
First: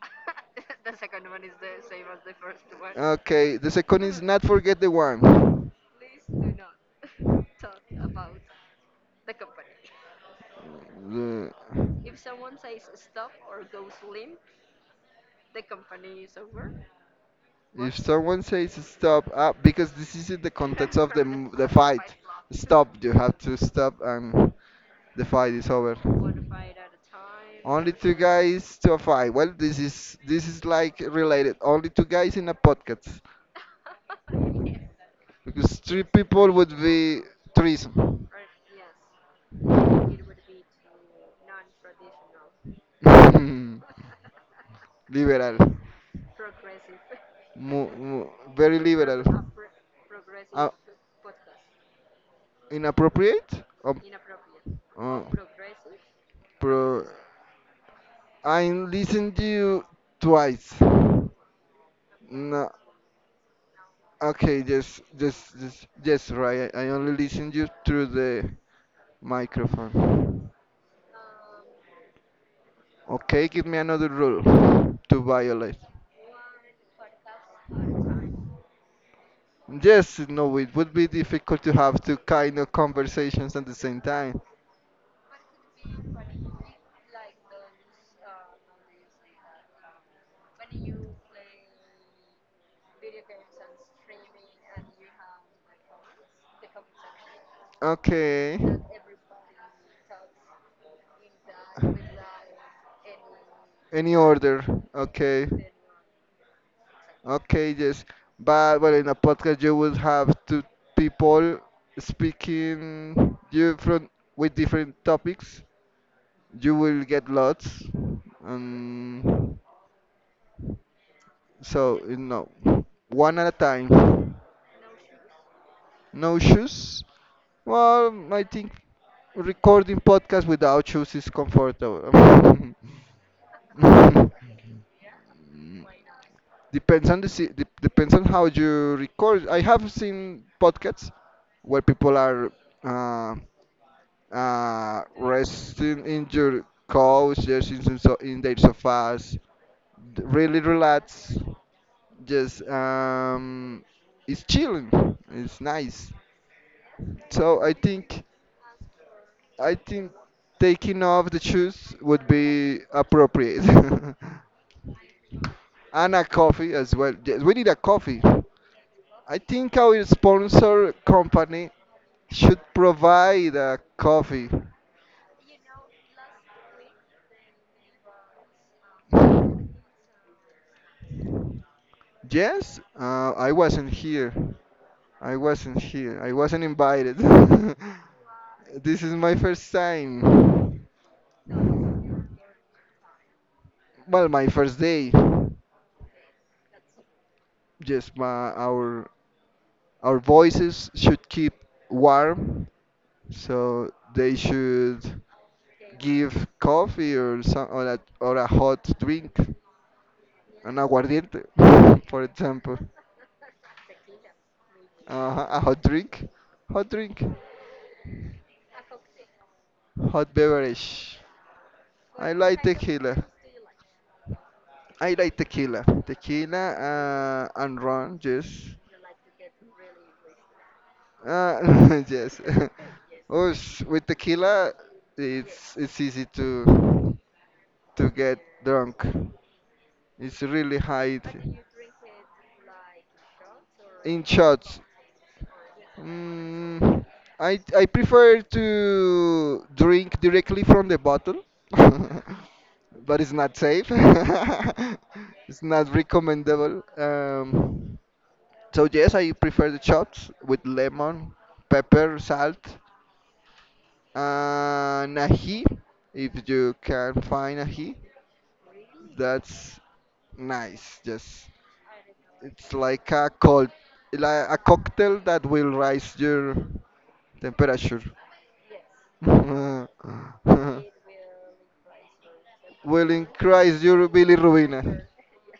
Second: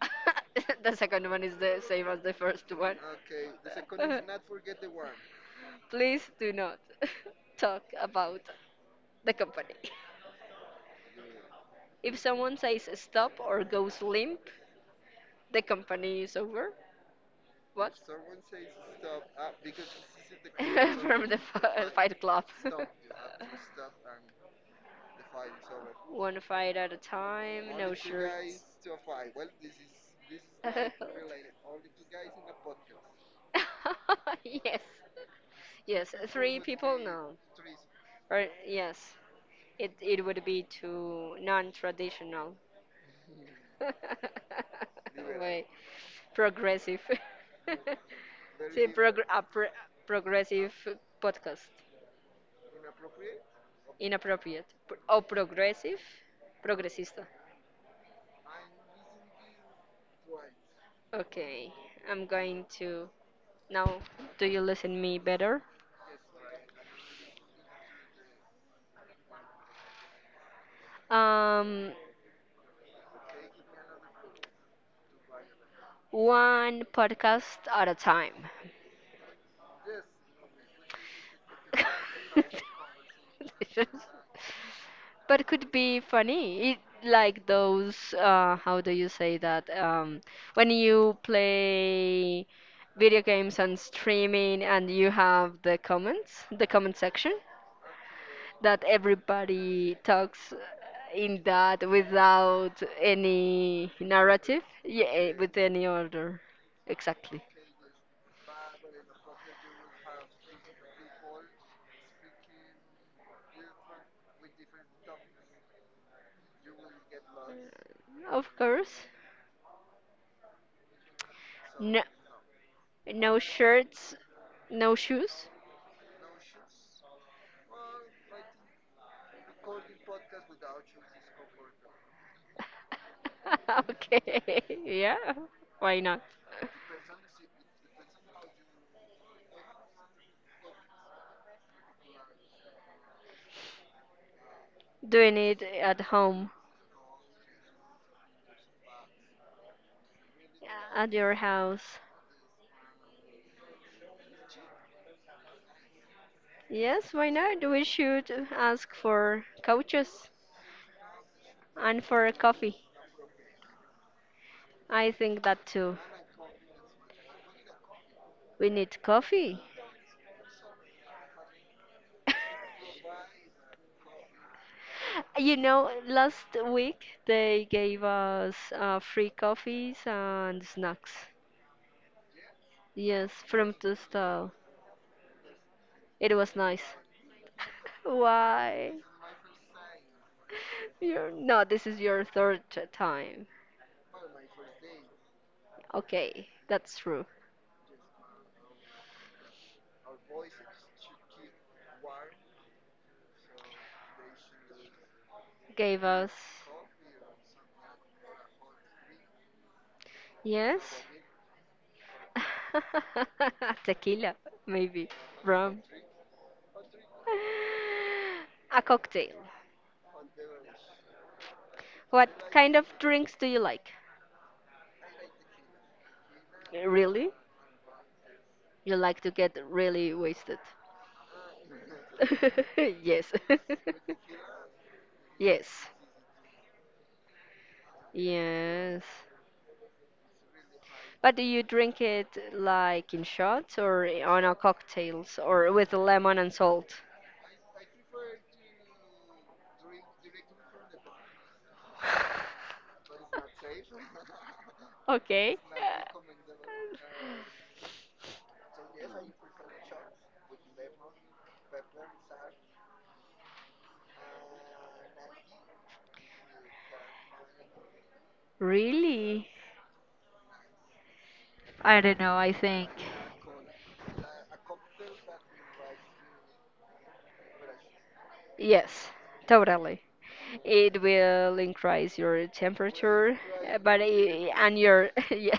Speaker 1: The second one is the same as the first one.
Speaker 2: Okay, the second is not forget the one.
Speaker 1: Please do not talk about the company.
Speaker 2: The-
Speaker 1: If someone says stop or goes limp, the company is over.
Speaker 2: What?
Speaker 1: What?
Speaker 2: If someone says stop, because this is in the context of
Speaker 1: From the the
Speaker 2: the
Speaker 1: fi-
Speaker 2: fight,
Speaker 1: fight club.
Speaker 2: stop. You have to stop, and the fight is over.
Speaker 1: One fight at a time,
Speaker 2: Only
Speaker 1: no
Speaker 2: two
Speaker 1: shirts.
Speaker 2: guys to a fight. Well, this is like related. Only two guys in a podcast,
Speaker 1: yes.
Speaker 2: because three
Speaker 1: Yes,
Speaker 2: people
Speaker 1: three
Speaker 2: would
Speaker 1: people
Speaker 2: be
Speaker 1: no.
Speaker 2: threesome.
Speaker 1: Or yes, it would be too non-traditional.
Speaker 2: Liberal.
Speaker 1: Way progressive.
Speaker 2: Mu- mu- Very
Speaker 1: See,
Speaker 2: liberal. Uh,
Speaker 1: progressive podcast.
Speaker 2: Inappropriate? Um,
Speaker 1: Inappropriate. Oh,
Speaker 2: uh,
Speaker 1: progressive?
Speaker 2: pro-
Speaker 1: Progresista.
Speaker 2: I listened to you twice.
Speaker 1: Okay, I'm going
Speaker 2: No.
Speaker 1: to now. Do
Speaker 2: Okay,
Speaker 1: you listen
Speaker 2: yes,
Speaker 1: me
Speaker 2: yes,
Speaker 1: better?
Speaker 2: yes, yes, right. I only listened you through the microphone.
Speaker 1: Um,
Speaker 2: Okay, give me another rule to violate.
Speaker 1: One podcast at a time.
Speaker 2: Yes, no, it would be difficult to have two kind of conversations at the same time.
Speaker 1: but could be funny. It like those how do you say that? When you play video games and streaming and you have the comments, the comment section
Speaker 2: Okay.
Speaker 1: that everybody talks in that without any
Speaker 2: Any
Speaker 1: narrative,
Speaker 2: order.
Speaker 1: yeah,
Speaker 2: Okay.
Speaker 1: with any order. Exactly.
Speaker 2: Okay, yes. But well, in a podcast you would have two people speaking you from with different topics. You will get lots.
Speaker 1: Of course.
Speaker 2: Um, so,
Speaker 1: No,
Speaker 2: one
Speaker 1: no
Speaker 2: at a time.
Speaker 1: shirts, no shoes.
Speaker 2: No shoes? Well, I think recording podcast without shoes is comfortable.
Speaker 1: Okay, yeah, why not?
Speaker 2: depends on the si- de- depends on how you record. I have seen podcasts where people are uh,
Speaker 1: Doing it at
Speaker 2: resting in
Speaker 1: home,
Speaker 2: your couch, just in, some so in their sofas, really
Speaker 1: at your
Speaker 2: relax.
Speaker 1: house.
Speaker 2: Just It's chilling. It's nice.
Speaker 1: Yes, why
Speaker 2: So
Speaker 1: not?
Speaker 2: I
Speaker 1: We
Speaker 2: think.
Speaker 1: should ask for
Speaker 2: I think
Speaker 1: couches
Speaker 2: taking off the shoes
Speaker 1: and
Speaker 2: would
Speaker 1: for a coffee.
Speaker 2: be appropriate.
Speaker 1: I think that too.
Speaker 2: And a coffee as well. Yes, we need a coffee.
Speaker 1: We need
Speaker 2: I
Speaker 1: coffee.
Speaker 2: think our sponsor company should provide a coffee.
Speaker 1: You know, last week they gave us free coffees and snacks.
Speaker 2: Yes,
Speaker 1: Yes,
Speaker 2: I
Speaker 1: from
Speaker 2: wasn't
Speaker 1: the
Speaker 2: here.
Speaker 1: stall.
Speaker 2: I wasn't here. I
Speaker 1: It was
Speaker 2: wasn't
Speaker 1: nice.
Speaker 2: invited.
Speaker 1: Why?
Speaker 2: This is my first time.
Speaker 1: No, this is your time.
Speaker 2: Well, my first day.
Speaker 1: Okay, that's true.
Speaker 2: Yes, my our voices should keep warm, so they should
Speaker 1: Gave us.
Speaker 2: give coffee or some or a hot drink, an
Speaker 1: Yes?
Speaker 2: aguardiente, for example.
Speaker 1: Tequila, maybe.
Speaker 2: A hot
Speaker 1: Rum.
Speaker 2: drink, hot drink,
Speaker 1: A cocktail.
Speaker 2: hot beverage. I
Speaker 1: What
Speaker 2: like
Speaker 1: kind of
Speaker 2: tequila.
Speaker 1: drinks do you like?
Speaker 2: I like tequila,
Speaker 1: Really?
Speaker 2: and rum. Yes,
Speaker 1: You like to get really wasted?
Speaker 2: yes.
Speaker 1: Yes.
Speaker 2: Oosh, with tequila, it's
Speaker 1: Yes.
Speaker 2: it's easy to get drunk.
Speaker 1: Yes.
Speaker 2: It's really high
Speaker 1: But do you drink it like in shots or
Speaker 2: in
Speaker 1: on our
Speaker 2: shots.
Speaker 1: cocktails or with lemon and salt?
Speaker 2: Mm, I prefer to drink directly from the bottle, but it's not safe.
Speaker 1: Okay.
Speaker 2: It's not recommendable. So yes, I prefer the shots with lemon, pepper, salt, and ají if you can find ají.
Speaker 1: Really?
Speaker 2: That's nice. Yes,
Speaker 1: I don't know, I
Speaker 2: it's
Speaker 1: think.
Speaker 2: like a cold, like a cocktail that will rise your temperature.
Speaker 1: Yes, totally. It will increase your
Speaker 2: Will
Speaker 1: temperature,
Speaker 2: increase your bilirubin.
Speaker 1: and your yeah,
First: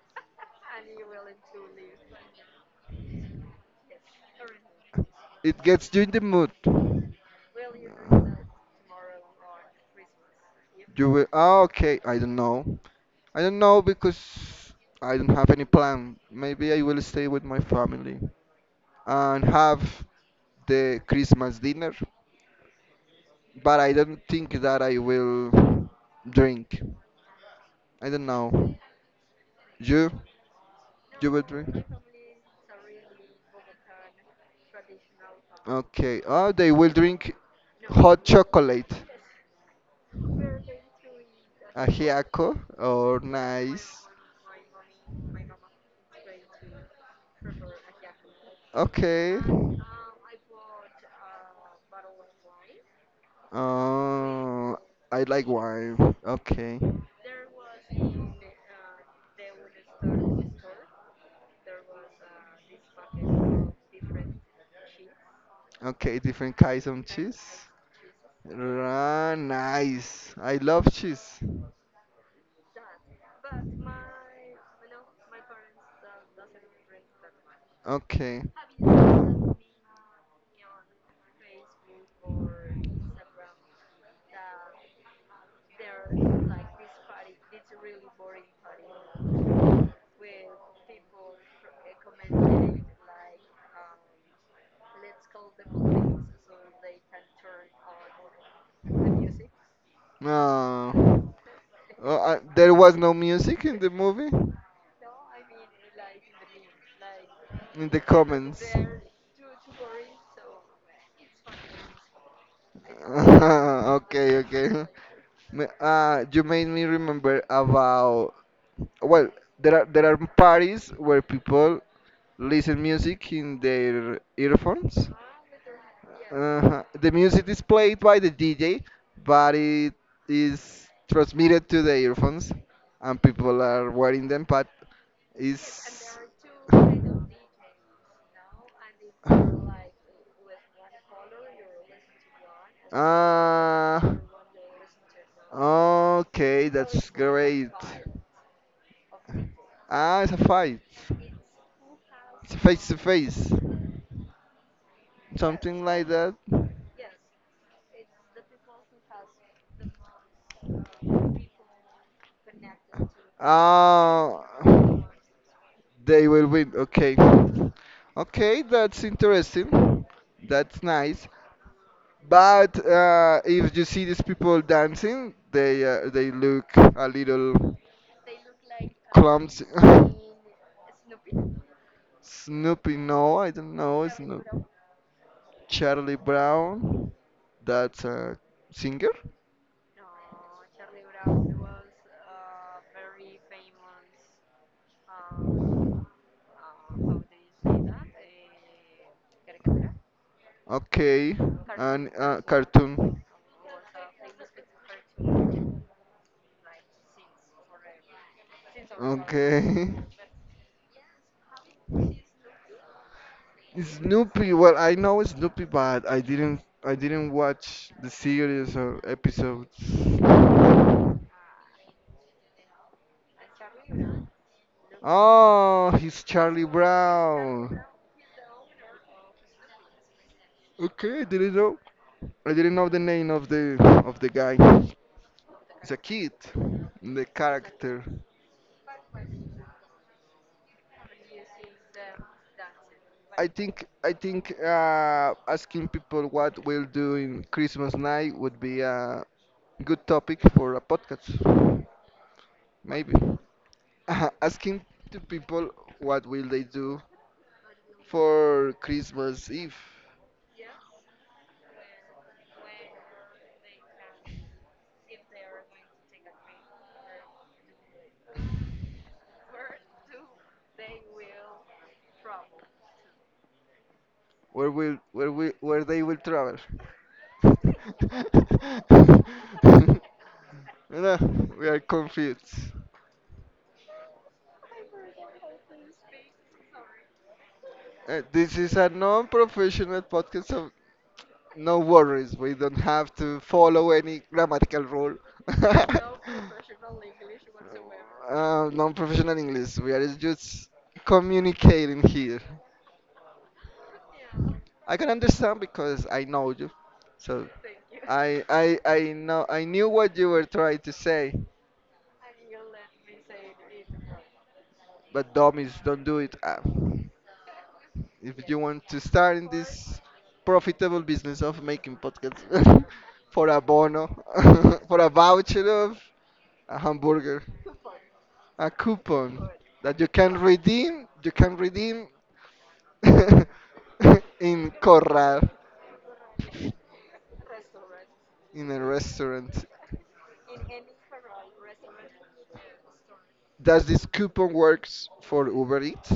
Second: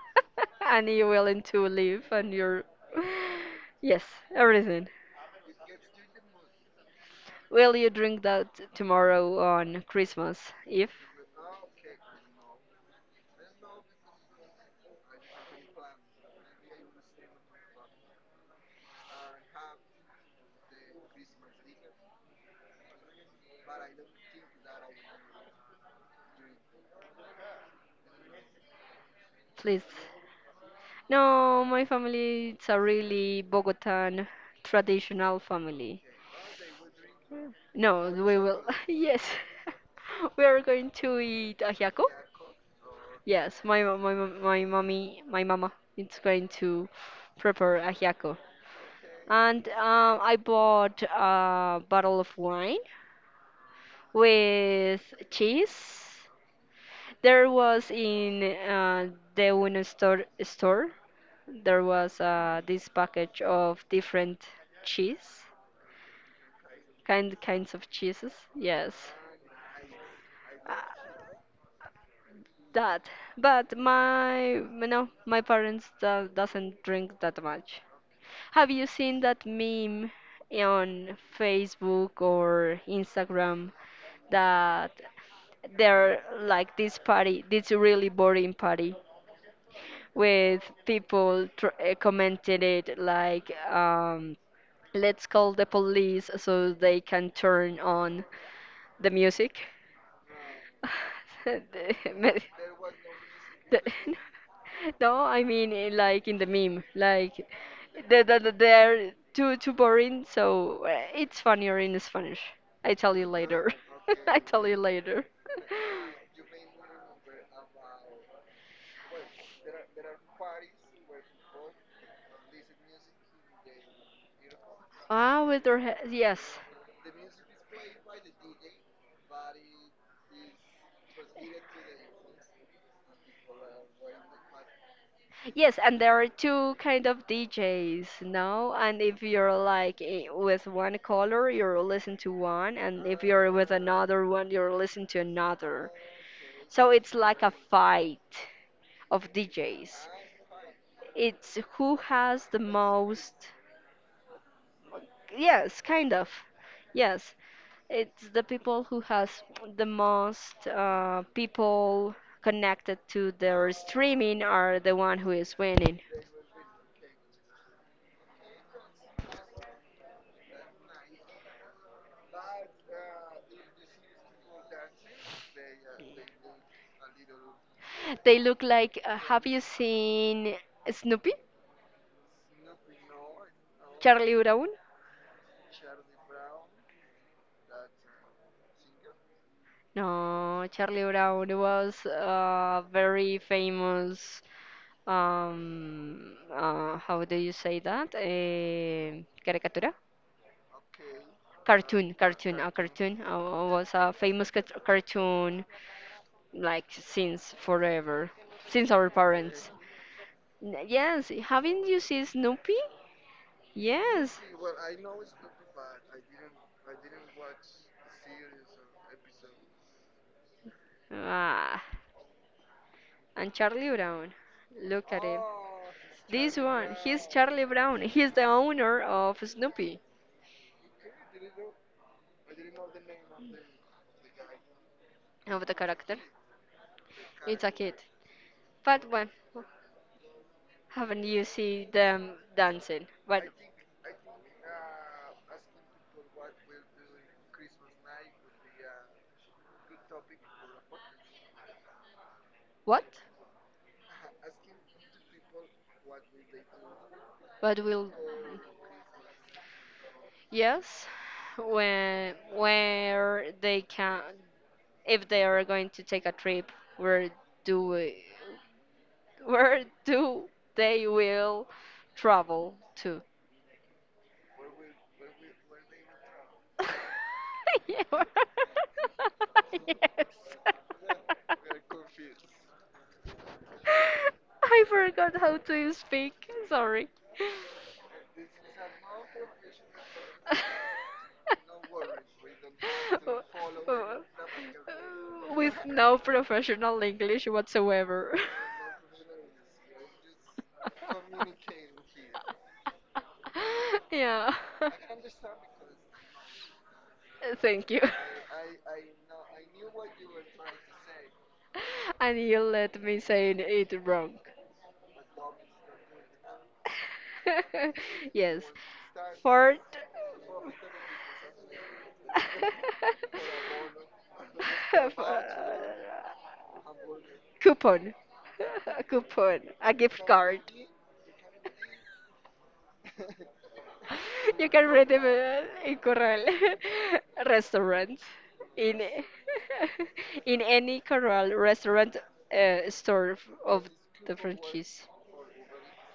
Speaker 1: and you willing to live and your yes, everything.
Speaker 2: It gets you in the mood.
Speaker 1: Will you drink that tomorrow on Christmas Eve,
Speaker 2: You will. Okay, I don't know. I don't know because I don't have any plan. Maybe I will stay with my family and have the Christmas dinner, but I don't think that I will drink. I don't know.
Speaker 1: please?
Speaker 2: You? You will
Speaker 1: No, my
Speaker 2: drink?
Speaker 1: family it's a really Bogotan traditional family.
Speaker 2: Okay. Oh, they will drink
Speaker 1: No,
Speaker 2: hot
Speaker 1: we will.
Speaker 2: chocolate.
Speaker 1: Yes, we are going to eat ajiaco.
Speaker 2: Ajiaco or
Speaker 1: Yes, my mo-
Speaker 2: nice.
Speaker 1: my mo- my mommy my mama it's going to prepare ajiaco.
Speaker 2: Okay.
Speaker 1: And I bought a bottle of wine
Speaker 2: Oh,
Speaker 1: with
Speaker 2: I like wine.
Speaker 1: cheese.
Speaker 2: Okay.
Speaker 1: There was in the store, there was this package of different cheese,
Speaker 2: Okay, different kinds of cheese.
Speaker 1: kinds of cheeses. Yes,
Speaker 2: Ra nice. I
Speaker 1: Uh,
Speaker 2: love cheese.
Speaker 1: that. But my parents do, doesn't drink that much.
Speaker 2: Okay.
Speaker 1: Have you seen that meme on Facebook or Instagram that they're like this party, this really boring party with people commented it like let's call the police so they can turn on the music
Speaker 2: No.
Speaker 1: The-
Speaker 2: Oh,
Speaker 1: me-
Speaker 2: there was no music in the
Speaker 1: the-
Speaker 2: movie?
Speaker 1: no I mean like in the meme like
Speaker 2: In the comments.
Speaker 1: they're too boring so it's funnier in spanish I tell you later
Speaker 2: Okay,
Speaker 1: I tell
Speaker 2: okay.
Speaker 1: you later
Speaker 2: You made me remember about, well, there are parties where people listen music in their earphones.
Speaker 1: ah with their head yes.
Speaker 2: Uh-huh. The music is played by the DJ, but it is transmitted to the earphones, and people are wearing them. But
Speaker 1: Yes,
Speaker 2: it's
Speaker 1: and there are two kind of DJs, now. And if you're like with one color, you're listening to one, and if you're with
Speaker 2: Ah,
Speaker 1: another one, you're listening to another.
Speaker 2: okay,
Speaker 1: So
Speaker 2: that's
Speaker 1: it's like a
Speaker 2: great.
Speaker 1: fight of DJs.
Speaker 2: Ah, it's a fight.
Speaker 1: It's who has
Speaker 2: It's
Speaker 1: the
Speaker 2: face to
Speaker 1: most,
Speaker 2: face.
Speaker 1: yes,
Speaker 2: Something like
Speaker 1: kind of,
Speaker 2: that.
Speaker 1: yes. It's the people who has the most people connected to their streaming
Speaker 2: Ah,
Speaker 1: are the one who is winning.
Speaker 2: they will win. Okay. Okay, that's interesting. That's nice. But if you see these people dancing, they look a little
Speaker 1: They look like. Have you
Speaker 2: clumsy.
Speaker 1: seen Snoopy?
Speaker 2: Snoopy, no, I don't know
Speaker 1: Charlie
Speaker 2: Snoopy.
Speaker 1: Brown?
Speaker 2: Charlie Brown, that's a singer.
Speaker 1: No, Charlie Brown was a very famous. How do you say that? Caricatura?
Speaker 2: Okay, and
Speaker 1: A
Speaker 2: cartoon.
Speaker 1: cartoon. Was a famous cartoon like since forever, since our parents.
Speaker 2: Okay.
Speaker 1: Yes, haven't you seen Snoopy? Yes.
Speaker 2: Snoopy, well, I know Snoopy, but I didn't watch the series or episodes.
Speaker 1: Ah, and Charlie Brown, look at him.
Speaker 2: Oh, he's
Speaker 1: This
Speaker 2: Charlie
Speaker 1: one, he's Charlie
Speaker 2: Brown.
Speaker 1: Brown. He's the owner of Snoopy,
Speaker 2: Okay, I didn't know. I didn't know the name of the guy.
Speaker 1: of the
Speaker 2: It's a
Speaker 1: character.
Speaker 2: kid, the
Speaker 1: It's a kid.
Speaker 2: character.
Speaker 1: But when haven't you seen them dancing? But
Speaker 2: I think asking people what we'll do in Christmas night would be a good topic for a podcast, maybe. Asking to people what will they do
Speaker 1: But will
Speaker 2: for Christmas Eve,
Speaker 1: yes, when where they can if they are going to take a trip, where do Where do they will travel to?
Speaker 2: where they will travel.
Speaker 1: Yeah, where- yes.
Speaker 2: No, we are confused.
Speaker 1: I forgot how to speak. Sorry.
Speaker 2: This is a non-professional podcast, so no worries, we don't have to follow any grammatical rule.
Speaker 1: With no professional English whatsoever.
Speaker 2: Non-professional English. We are just communicating here.
Speaker 1: Yeah.
Speaker 2: I can understand because I know you. So
Speaker 1: Thank you.
Speaker 2: I knew what you were trying to say,
Speaker 1: And you let me say it wrong.
Speaker 2: but dummies don't do it. If you
Speaker 1: Yes.
Speaker 2: want to start in
Speaker 1: Fort.
Speaker 2: this profitable business of making podcasts for a bono, for a voucher of a hamburger.
Speaker 1: Coupon.
Speaker 2: A
Speaker 1: A
Speaker 2: coupon
Speaker 1: coupon. A
Speaker 2: that you
Speaker 1: gift
Speaker 2: can
Speaker 1: card.
Speaker 2: redeem. You can redeem
Speaker 1: You
Speaker 2: in
Speaker 1: can read them
Speaker 2: Corral
Speaker 1: in Coral restaurant
Speaker 2: in a
Speaker 1: in
Speaker 2: restaurant.
Speaker 1: in any Coral restaurant
Speaker 2: Does
Speaker 1: of
Speaker 2: this
Speaker 1: the
Speaker 2: coupon
Speaker 1: franchise.
Speaker 2: works for Uber Eats?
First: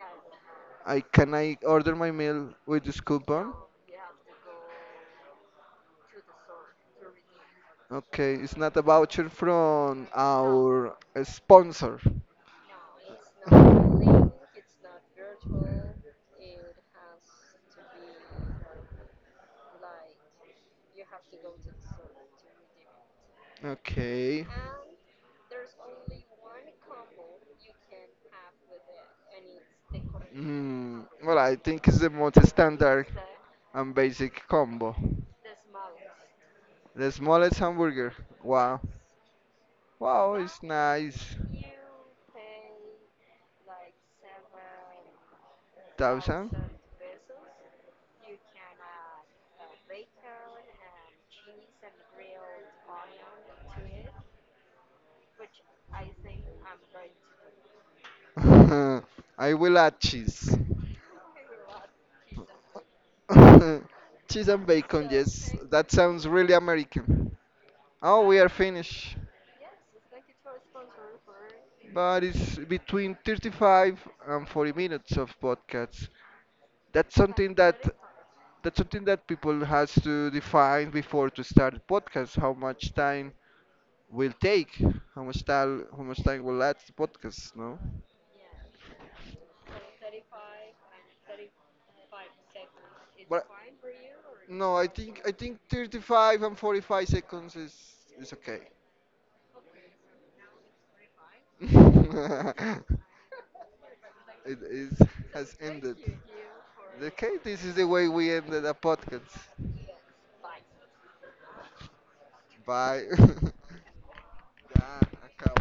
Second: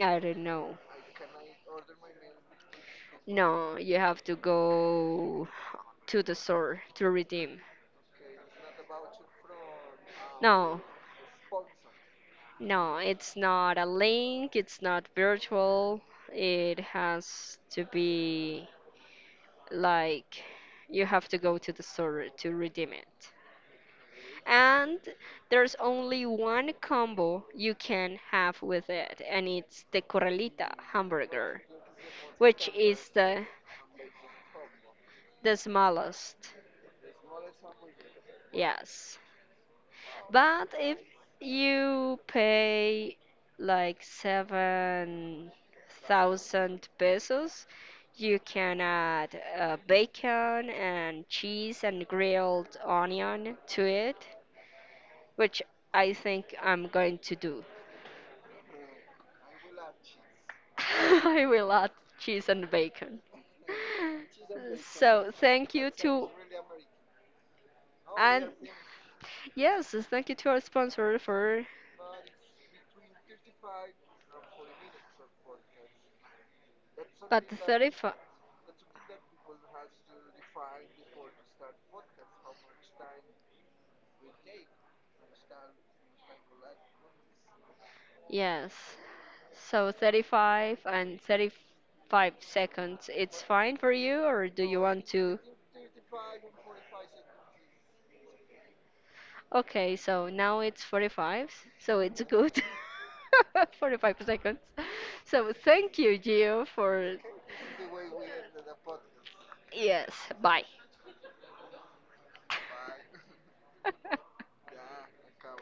Speaker 1: I don't know.
Speaker 2: I can I order my meal with this coupon?
Speaker 1: No, you have to go to the store to redeem.
Speaker 2: Okay, it's not a voucher from
Speaker 1: No,
Speaker 2: our sponsor.
Speaker 1: no, it's not a link, it's not virtual. It has to be like you have to go to the store to redeem it.
Speaker 2: Okay.
Speaker 1: And there's only one combo you can have with it, and it's the Corralita
Speaker 2: Mm, well, I
Speaker 1: hamburger,
Speaker 2: think it's the most
Speaker 1: which
Speaker 2: standard
Speaker 1: is the
Speaker 2: and basic combo.
Speaker 1: smallest.
Speaker 2: The smallest hamburger. Wow.
Speaker 1: Yes.
Speaker 2: Wow, it's
Speaker 1: But if
Speaker 2: nice.
Speaker 1: you pay like
Speaker 2: Thousand.
Speaker 1: 7,000 pesos, you can add bacon and cheese and grilled onion to it, which I think I'm going to do.
Speaker 2: I will add cheese.
Speaker 1: I will add cheese and bacon.
Speaker 2: Cheese and bacon,
Speaker 1: So
Speaker 2: yes.
Speaker 1: thank you
Speaker 2: That
Speaker 1: to
Speaker 2: sounds really American. Oh, we
Speaker 1: and
Speaker 2: are finished,
Speaker 1: yes, thank you to our sponsor for
Speaker 2: but it's between 35 and 40 minutes of podcasts. That's
Speaker 1: but
Speaker 2: something
Speaker 1: the
Speaker 2: that
Speaker 1: 35
Speaker 2: that's something that people has to define before to start a podcast. How much time will take? How much time? How much time will last the podcast? No.
Speaker 1: yes. So 35 and 35 seconds. It's
Speaker 2: But
Speaker 1: fine for you or do
Speaker 2: no,
Speaker 1: you
Speaker 2: I
Speaker 1: want
Speaker 2: think I
Speaker 1: to.
Speaker 2: think 35 and 45 seconds is okay.
Speaker 1: Okay, so now it's 45, so it's good. 45 seconds.
Speaker 2: it is
Speaker 1: So
Speaker 2: has ended.
Speaker 1: thank you, Gio, for.
Speaker 2: Okay, this is the way we end the podcast.
Speaker 1: Yes, bye.
Speaker 2: Bye. Ah, acabou.